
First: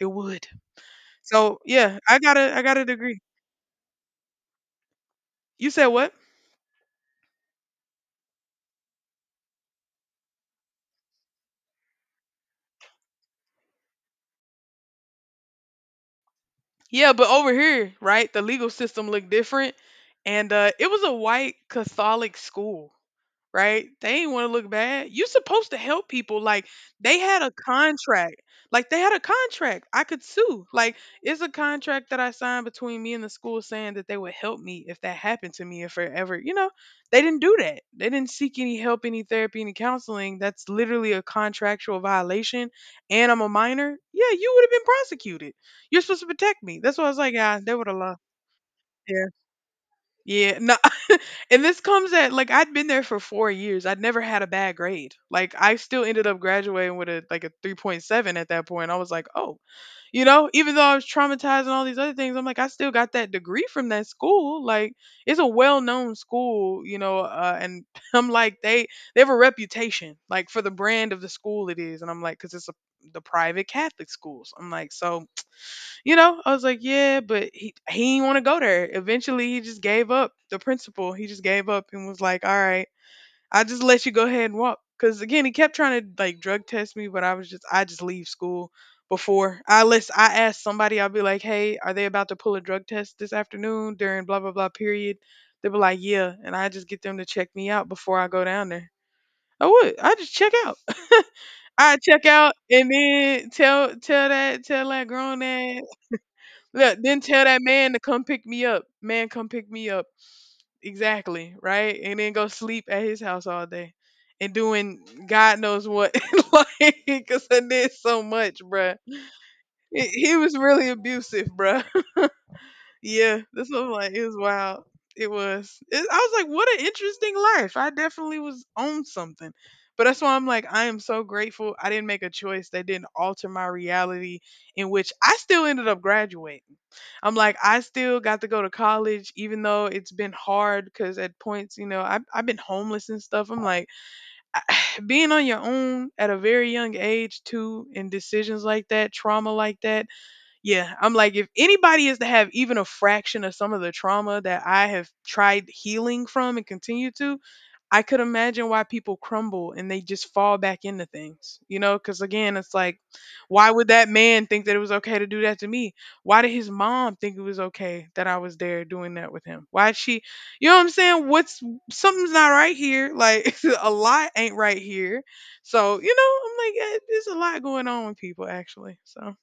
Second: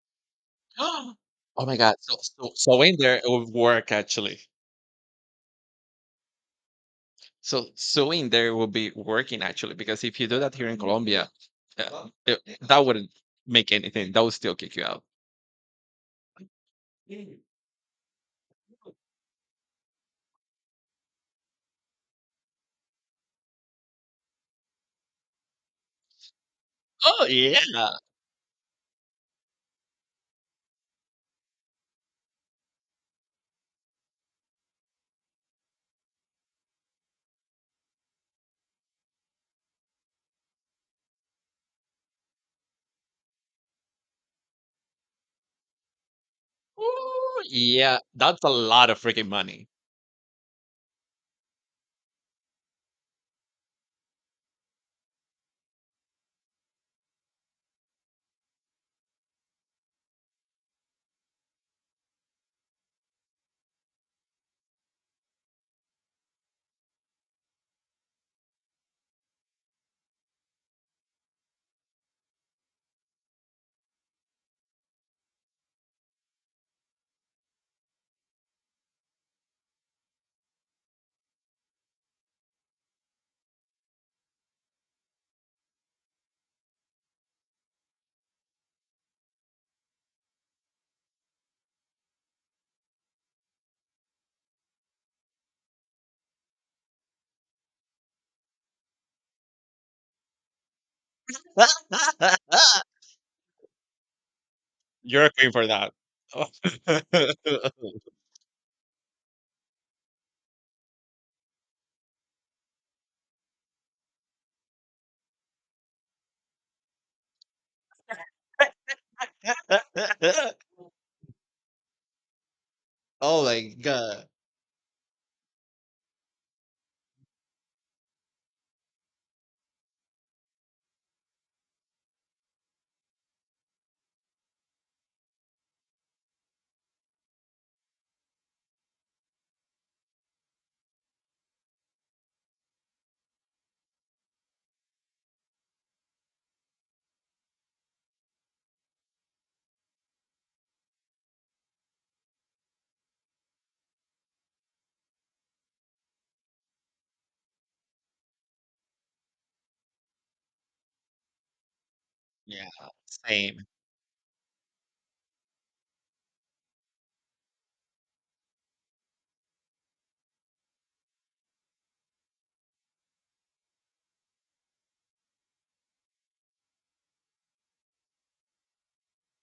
S1: It would. So
S2: Oh my God.
S1: yeah,
S2: So,
S1: I got
S2: so,
S1: a I got
S2: so
S1: a
S2: in there,
S1: degree.
S2: it would work actually.
S1: You said what?
S2: So suing there will be working actually, because if you do that here in Colombia, that wouldn't make anything. That would still kick you out.
S1: Yeah, but over here, right, the legal system looked different. And it was a white Catholic school. Right? They ain't want to look bad. You supposed to help people. Like they
S2: Oh
S1: had a
S2: yeah.
S1: contract. Like they had a contract. I could sue. Like it's a contract that I signed between me and the school saying that they would help me if that happened to me if I ever, they didn't do that. They didn't seek any help, any therapy, any counseling. That's literally a contractual violation. And I'm a minor. Yeah, you would have been prosecuted. You're supposed to protect me. That's why I was like,
S2: Ooh,
S1: yeah, they would have
S2: yeah.
S1: lost.
S2: That's a lot of
S1: Yeah.
S2: freaking money.
S1: Yeah. No, and this comes at like I'd been there for 4 years. I'd never had a bad grade. Like I still ended up graduating with a like a 3.7 at that point. I was like, oh, you know, even though I was traumatized and all these other things, I'm like, I still got that degree from that school. Like it's a well known school, you know, and I'm like, they have a reputation, like for the brand of the school it is. And I'm like, because it's the private Catholic schools. I'm like, so I was like, yeah, but he didn't want to go there. Eventually, he just gave up. The principal, he just gave up and was like, all right, I just let you go ahead and walk. Cause again, he kept trying to like drug test me, but I just leave school before I asked somebody, I'll be like, hey, are they about to pull a drug test this afternoon during blah blah blah period? They were like, yeah, and I just get them to check me out before I go down there. I would. I just check out. I check out and then tell that
S2: You're a
S1: grown
S2: queen for
S1: ass.
S2: that.
S1: Look, then tell that man to come pick me up. Man, come pick me up. Exactly, right? And then go sleep at his house all day and doing God knows what. Like, because I did so much, bruh. He was really abusive, bruh. Yeah,
S2: Oh my
S1: this was like,
S2: god.
S1: it was wild. It was. I was like, what an interesting life. I definitely was on something. But that's why I'm like, I am so grateful I didn't make a choice that didn't alter my reality, in which I still ended up graduating. I'm like, I still got to go to college, even though it's been hard because at points, you know, I've been homeless and stuff. I'm like, being on your own at a very young age, too, and decisions like that, trauma like that. Yeah, I'm like, if anybody is to have even a fraction of some of the trauma that I have tried healing from and continue to, I could imagine why people crumble and they just fall back into things, you know? Because again,
S2: Yeah.
S1: it's like,
S2: Same.
S1: why would that man think that it was okay to do that to me? Why did his mom think it was okay that I was there doing that with him? You know what I'm saying? What's Something's not right here. Like, a lot ain't right here. So, you know, I'm like, eh, there's a lot going on with people actually. So,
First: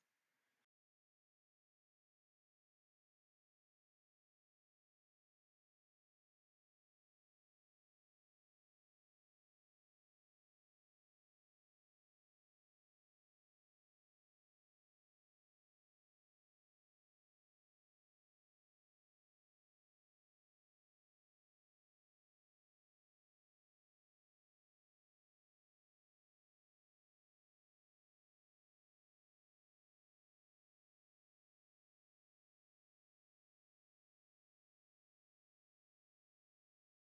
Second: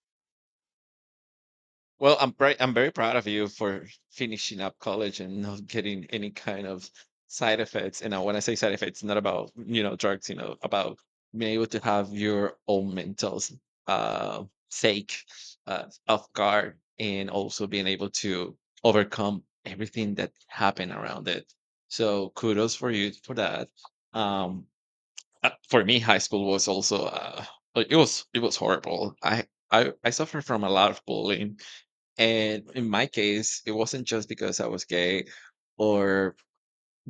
S2: Well, I'm very proud of you for finishing up college and not getting any kind of side effects. And now when I say side effects, not about you know drugs, you know, about being able to have your own uh, sake off guard, and also being able to overcome everything that happened around it. So kudos for you for that. Um, for me, high school was also it was horrible. I suffered from a lot of bullying and in my case, it wasn't just because I was gay or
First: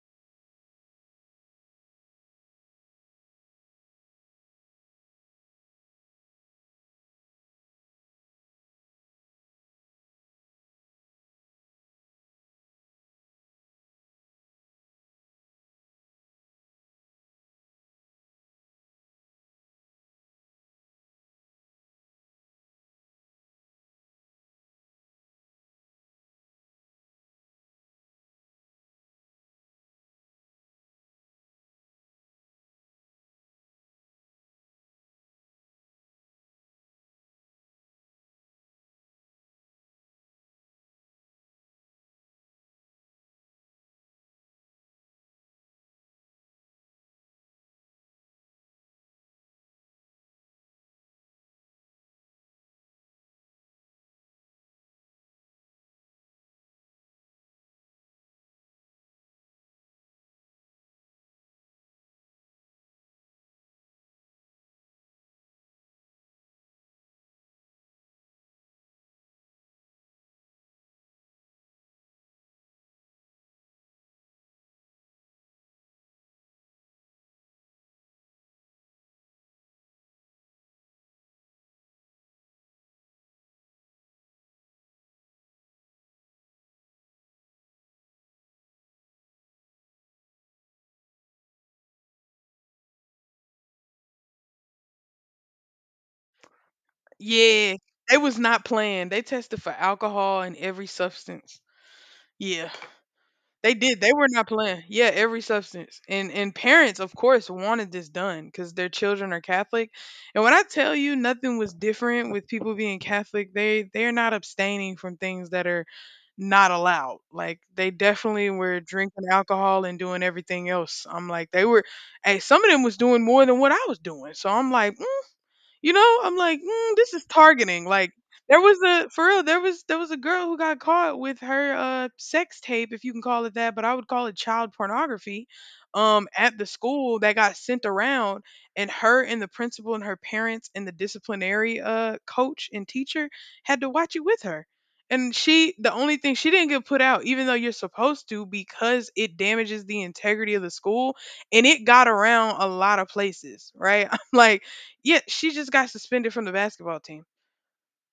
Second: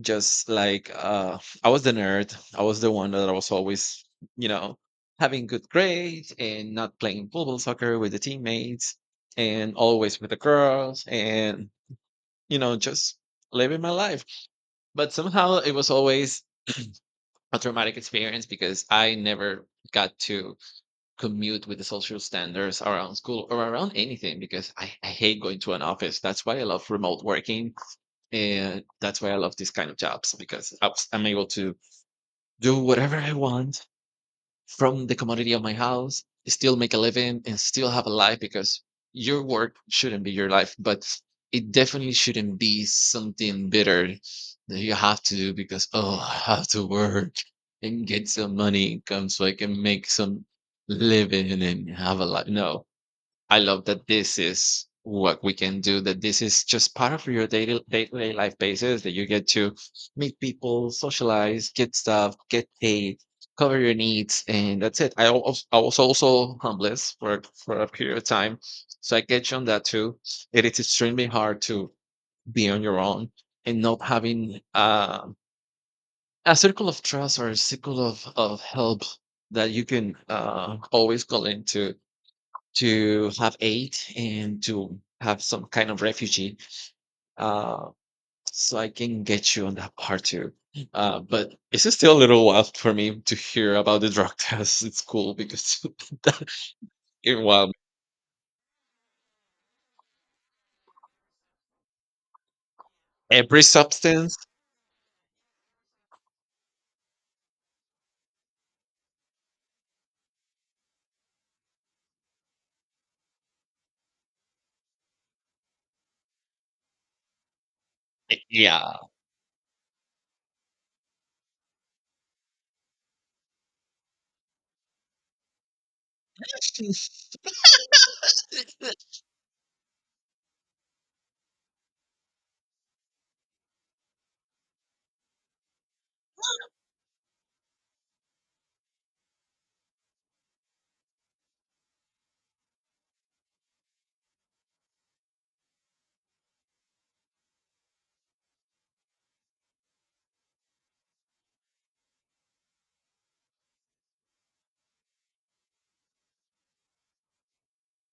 S2: just like I was the nerd. I was the one that was always, you know, having good grades and not playing pool ball soccer with the teammates and always with the girls and, you know, just living my life. But somehow it was always a traumatic experience because I never got to commute with the social standards around school or around anything because I hate going to an office. That's why I love remote working. And that's why I love these kind of jobs because I'm able to do whatever I want from the commodity of my house, still make a living and still have a life because your work shouldn't be your life, but it definitely shouldn't be something bitter that you have to do because, oh, I have to work and get some money income so I can make some living and have a life. No, I love that this is what we can do, that this is just part of your daily day-to-day life basis, that you get to meet people, socialize, get stuff, get paid, cover your needs, and that's it. I was also homeless for a period of time. So I get you on that too. It is extremely hard to be on your own and not having a circle of trust or a circle of help that you can always call into to have aid and to have some kind of refugee. Uh, so I can get you on that part too. But it's just still a little wild for me to hear about the drug test. It's cool because that, well,
S1: yeah, they was not playing. They tested for alcohol and every substance. Yeah.
S2: every
S1: They did. They were
S2: substance,
S1: not playing. Yeah, every substance. And parents, of course, wanted this done because their children are Catholic. And when I tell you nothing was different with people being Catholic, they're not abstaining from things that are not allowed. Like they
S2: eh,
S1: definitely were
S2: yeah,
S1: drinking alcohol and doing everything else. I'm like, they were hey, some of them was doing more than what I was doing. So I'm like, you know, I'm like, this is targeting. Like there was a for real, there was a girl who got caught with her sex tape, if you can call it that, but I would call it child pornography, at the school that got sent around, and her and the principal and her parents and the disciplinary coach and teacher had to watch it with her. And she the only thing, she didn't get put out, even though you're supposed to, because it damages the integrity of the school and it got around a lot of places, right? I'm like, yeah, she just got suspended from the basketball team.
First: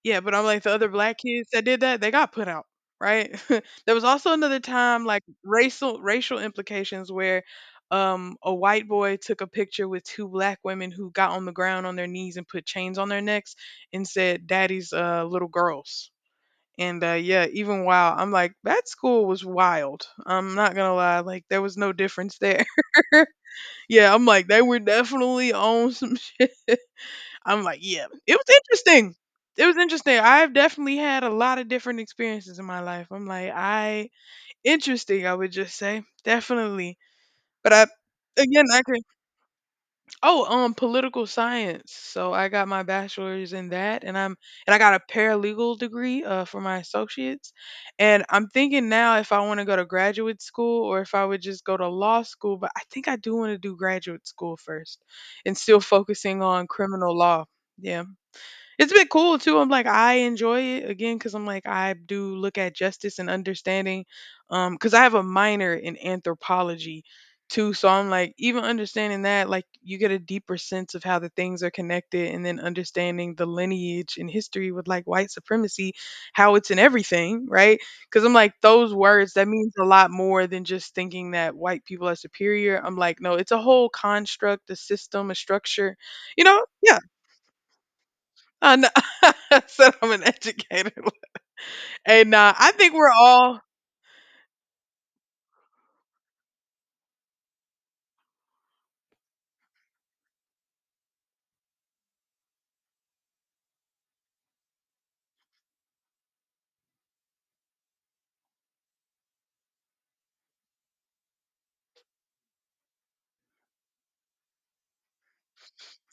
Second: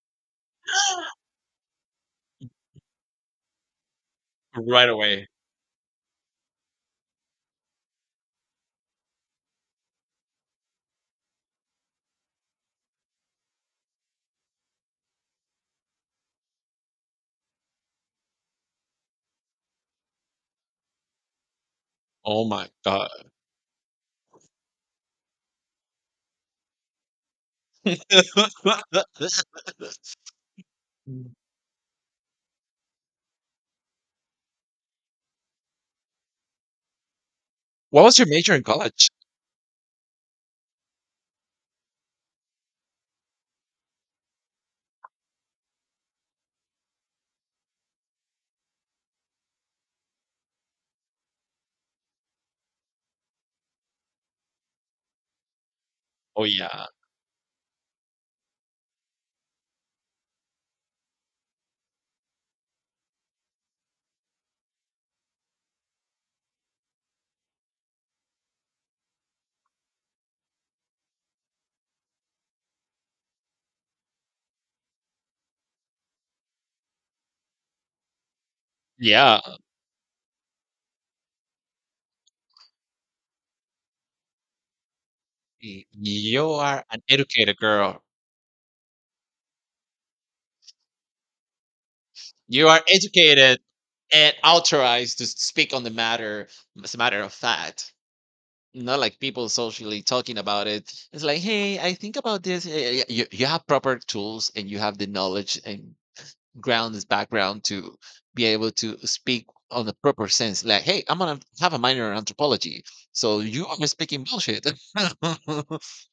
S1: Yeah, but I'm like the other black kids that did that, they got put out, right? There was also another
S2: right
S1: time like
S2: away.
S1: racial implications where a white boy took a picture with two black women who got on the ground on their knees and put chains on their necks and said daddy's little girls. And yeah, even while I'm like that school was wild. I'm not going to lie, like there was no difference
S2: Oh
S1: there.
S2: my god.
S1: Yeah, I'm like they were definitely on some shit. I'm like, yeah,
S2: What
S1: it was interesting. It was interesting. I've definitely had a lot of different experiences in my life. I'm like, I interesting. I would just say definitely. But I
S2: was your major in
S1: again, I can.
S2: college?
S1: Oh, political science. So I got my bachelor's in that, and I got a paralegal degree for my associates. And I'm thinking now if I want to go to graduate school or if I would just go to law school. But I think I do want to do graduate school first, and still focusing
S2: Oh
S1: on
S2: yeah,
S1: criminal law. Yeah. It's been cool too. I'm like I enjoy it again because I'm like I do look at justice and understanding, because I have a minor in anthropology too. So I'm like even understanding that, like you get a deeper sense of how the things are connected, and then understanding the lineage and history with like white supremacy, how it's in everything, right? Because I'm like those words
S2: yeah.
S1: that means a lot more than just thinking that white people are superior. I'm like no, it's a whole construct, a system, a structure, you
S2: You
S1: know?
S2: are
S1: Yeah.
S2: an educated girl.
S1: I know. I said I'm an educator, and,
S2: You
S1: I
S2: are
S1: think we're
S2: educated
S1: all.
S2: and authorized to speak on the matter as a matter of fact. Not like people socially talking about it. It's like, hey, I think about this. Yeah, yeah, yeah. You have proper tools and you have the knowledge and grounds, background to be able to speak on the proper sense. Like, hey, I'm going to have a minor in anthropology. So you are speaking bullshit.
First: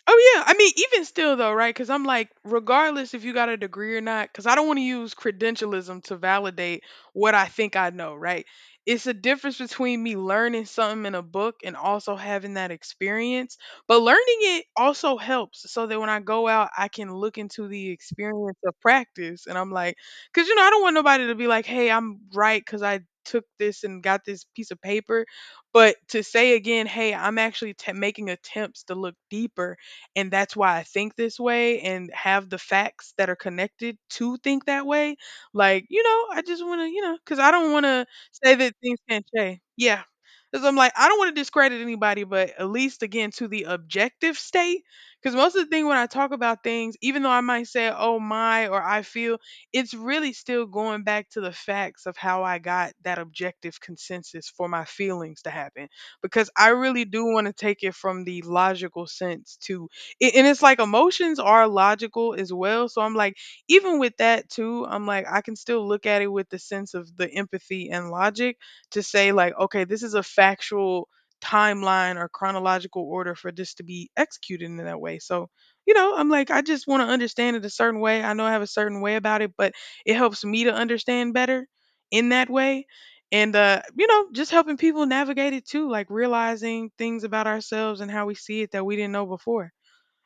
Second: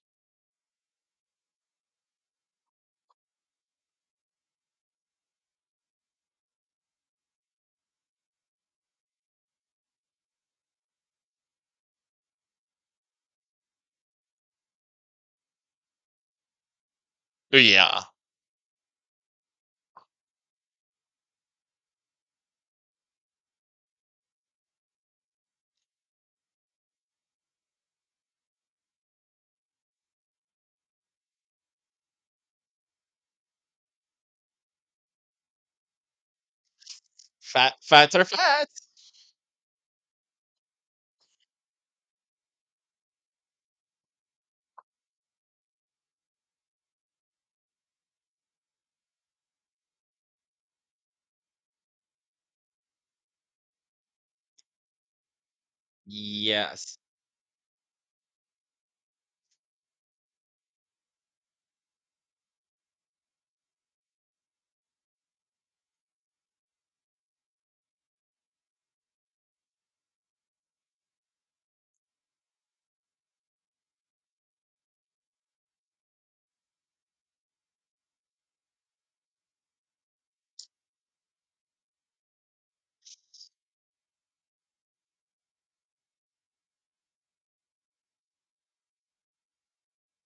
S1: Oh yeah, I mean, even still though, right? Because I'm like, regardless if you got a degree or not, because I don't want to use credentialism to validate what I think I know, right? It's a difference between me learning something in a book and also having that experience. But learning it also helps so that when I go out, I can look into the
S2: yeah.
S1: experience of practice. And I'm like, because, I don't want nobody to be like, hey, I'm right because I took this and got this piece of paper. But to say again, hey, I'm actually making attempts to look deeper, and that's why I think this way and have the facts that are connected to think that way. Like, I just want to, because I don't
S2: Fat,
S1: want to
S2: fats are
S1: say
S2: fat.
S1: that things can't change. Yeah. Because I'm like, I don't want to discredit anybody, but at least again to the objective state. Because most of the thing when I talk about things, even though I might say, oh my, or I feel, it's really still going back to the facts of how I got that objective consensus for my feelings to happen, because I
S2: Yes.
S1: really do want to take it from the logical sense to it, and it's like emotions are logical as well. So I'm like, even with that too, I'm like, I can still look at it with the sense of the empathy and logic to say like, okay, this is a factual timeline or chronological order for this to be executed in that way. So, you know, I'm like, I just want to understand it a certain way. I know I have a certain way about it, but it helps me to understand better in that way. And you know, just helping people navigate it too, like realizing things about ourselves and how we see it that we didn't know before.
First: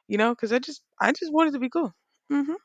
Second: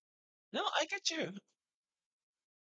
S1: You know, because I
S2: No,
S1: just
S2: I get
S1: I just
S2: you.
S1: wanted to be cool. Mhm.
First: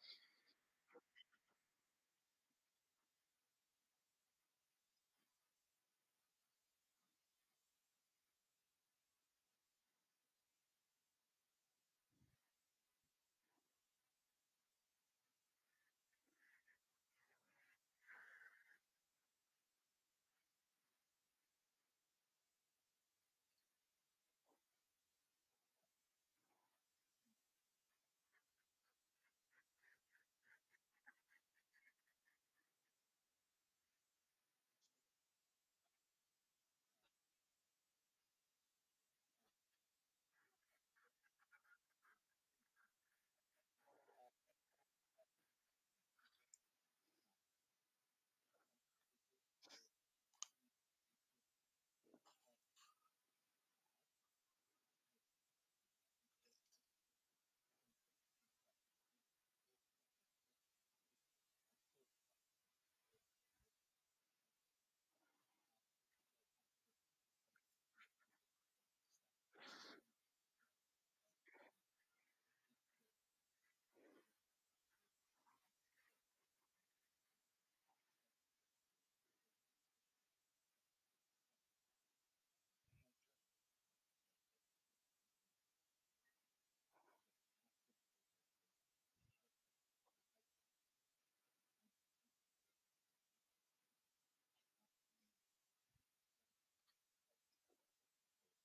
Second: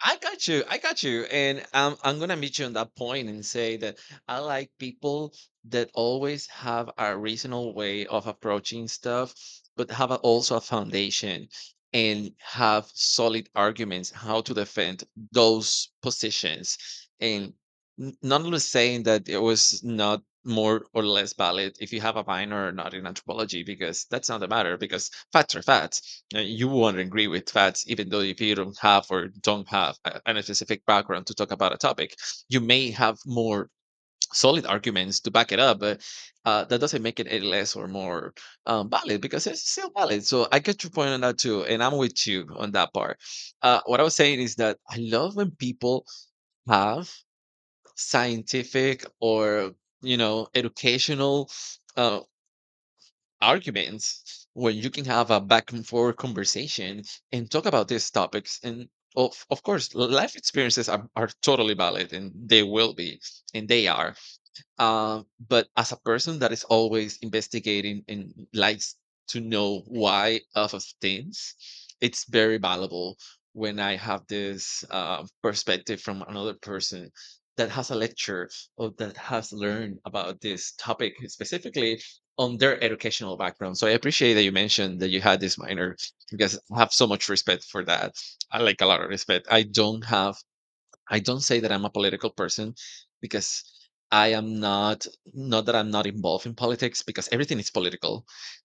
S2: I got you. I got you. And I'm going to meet you on that point and say that I like people that always have a reasonable way of approaching stuff, but have also a foundation and have solid arguments how to defend those positions. And not only saying that it was not more or less valid if you have a minor or not in anthropology, because that's not the matter, because facts are facts. You won't agree with facts, even though if you don't have or don't have a specific background to talk about a topic, you may have more solid arguments to back it up. But that doesn't make it any less or more valid because it's still valid. So I get your point on that too, and I'm with you on that part. What I was saying is that I love when people have scientific or educational Uh, arguments where you can have a back and forth conversation and talk about these topics. And of course life experiences are totally valid and they will be and they are, uh, but as a person that is always investigating and likes to know why of things, it's very valuable when I have this perspective from another person that has a lecture or that has learned about this topic specifically on their educational background. So I appreciate that you mentioned that you had this minor because I have so much respect for that. I like a lot of respect. I don't have I don't say that I'm a political person because I am not, not that I'm not involved in politics because everything is political.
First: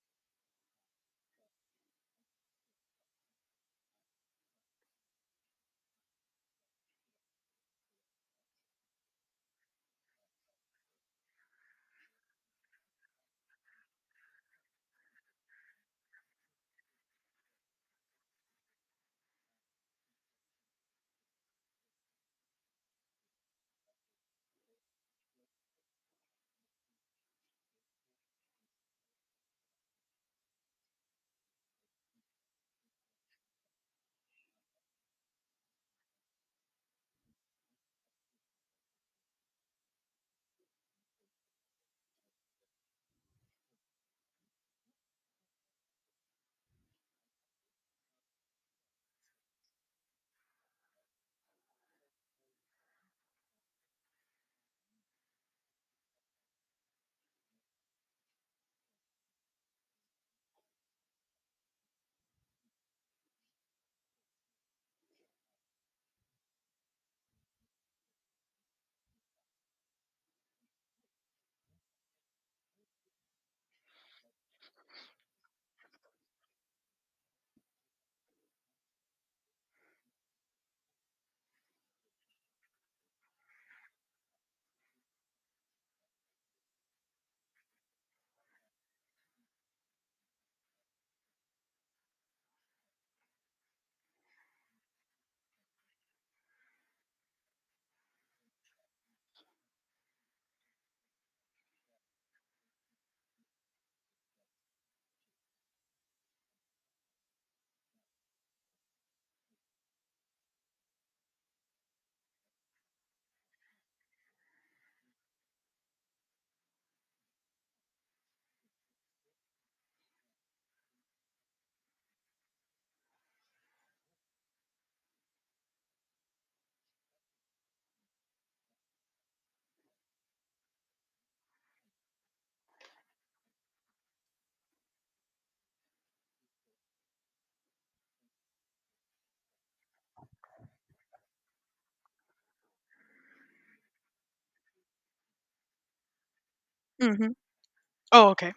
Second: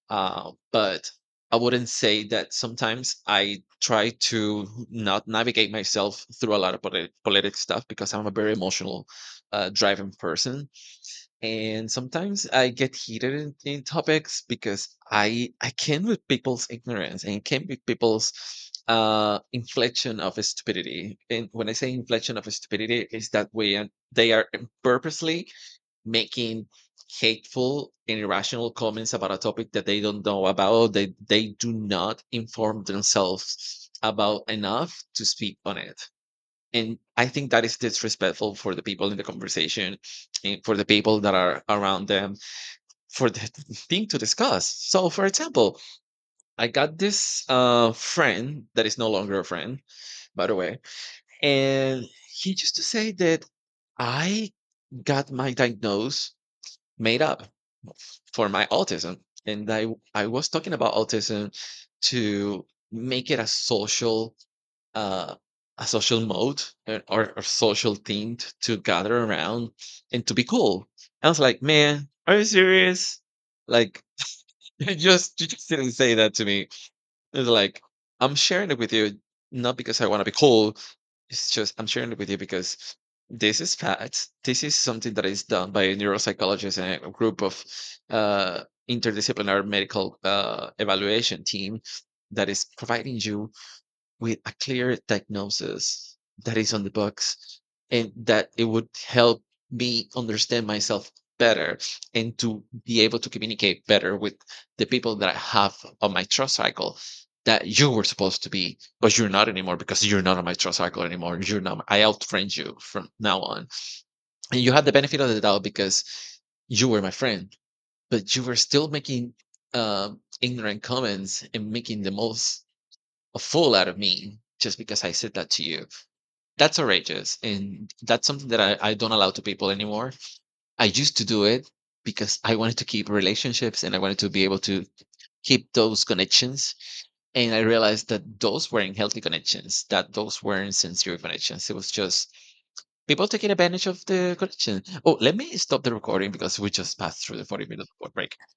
S2: But I wouldn't say that sometimes I try to not navigate myself through a lot of polit political stuff because I'm a very emotional, driving person, and sometimes I get heated in topics because I can with people's ignorance and can with people's inflection of stupidity. And when I say inflection of stupidity, is that when they are purposely making hateful and irrational comments about a topic that they don't know about, they do not inform themselves about enough to speak on it. And I think that is disrespectful for the people in the conversation and for the people that are around them for the thing to discuss. So, for example, I got this friend that is no longer a friend, by the way, and he used to say that I got my diagnose made up for my autism. And I, I was talking about autism to make it uh, a social mode, or social thing to gather around and to be cool. I was like, man, are you serious? Like, you just didn't say that to me. It's like I'm sharing it with you not because I want to be cool. It's just I'm sharing it with you because this is facts. This is something that is done by a neuropsychologist and a group of uh, interdisciplinary medical evaluation team that is providing you with a clear diagnosis that is on the books and that it would help me understand myself better and to be able to communicate better with the people that I have on my trust cycle, that you were supposed to be, but you're not anymore because you're not on my trust cycle anymore. You're not, I outfriend you from now on. And you had the benefit of the doubt because you were my friend, but you were still making ignorant comments and making the most a fool out of me just because I said that to you. That's outrageous. And that's something that I don't allow to people anymore. I used to do it because I wanted to keep relationships and I wanted to be able to keep those connections. And I realized that those weren't healthy connections, that those weren't sincere connections. It was just people taking advantage of the connection. Oh, let me stop the recording because we just passed
S1: Mhm.
S2: through the 40-minute
S1: Oh,
S2: break.
S1: okay.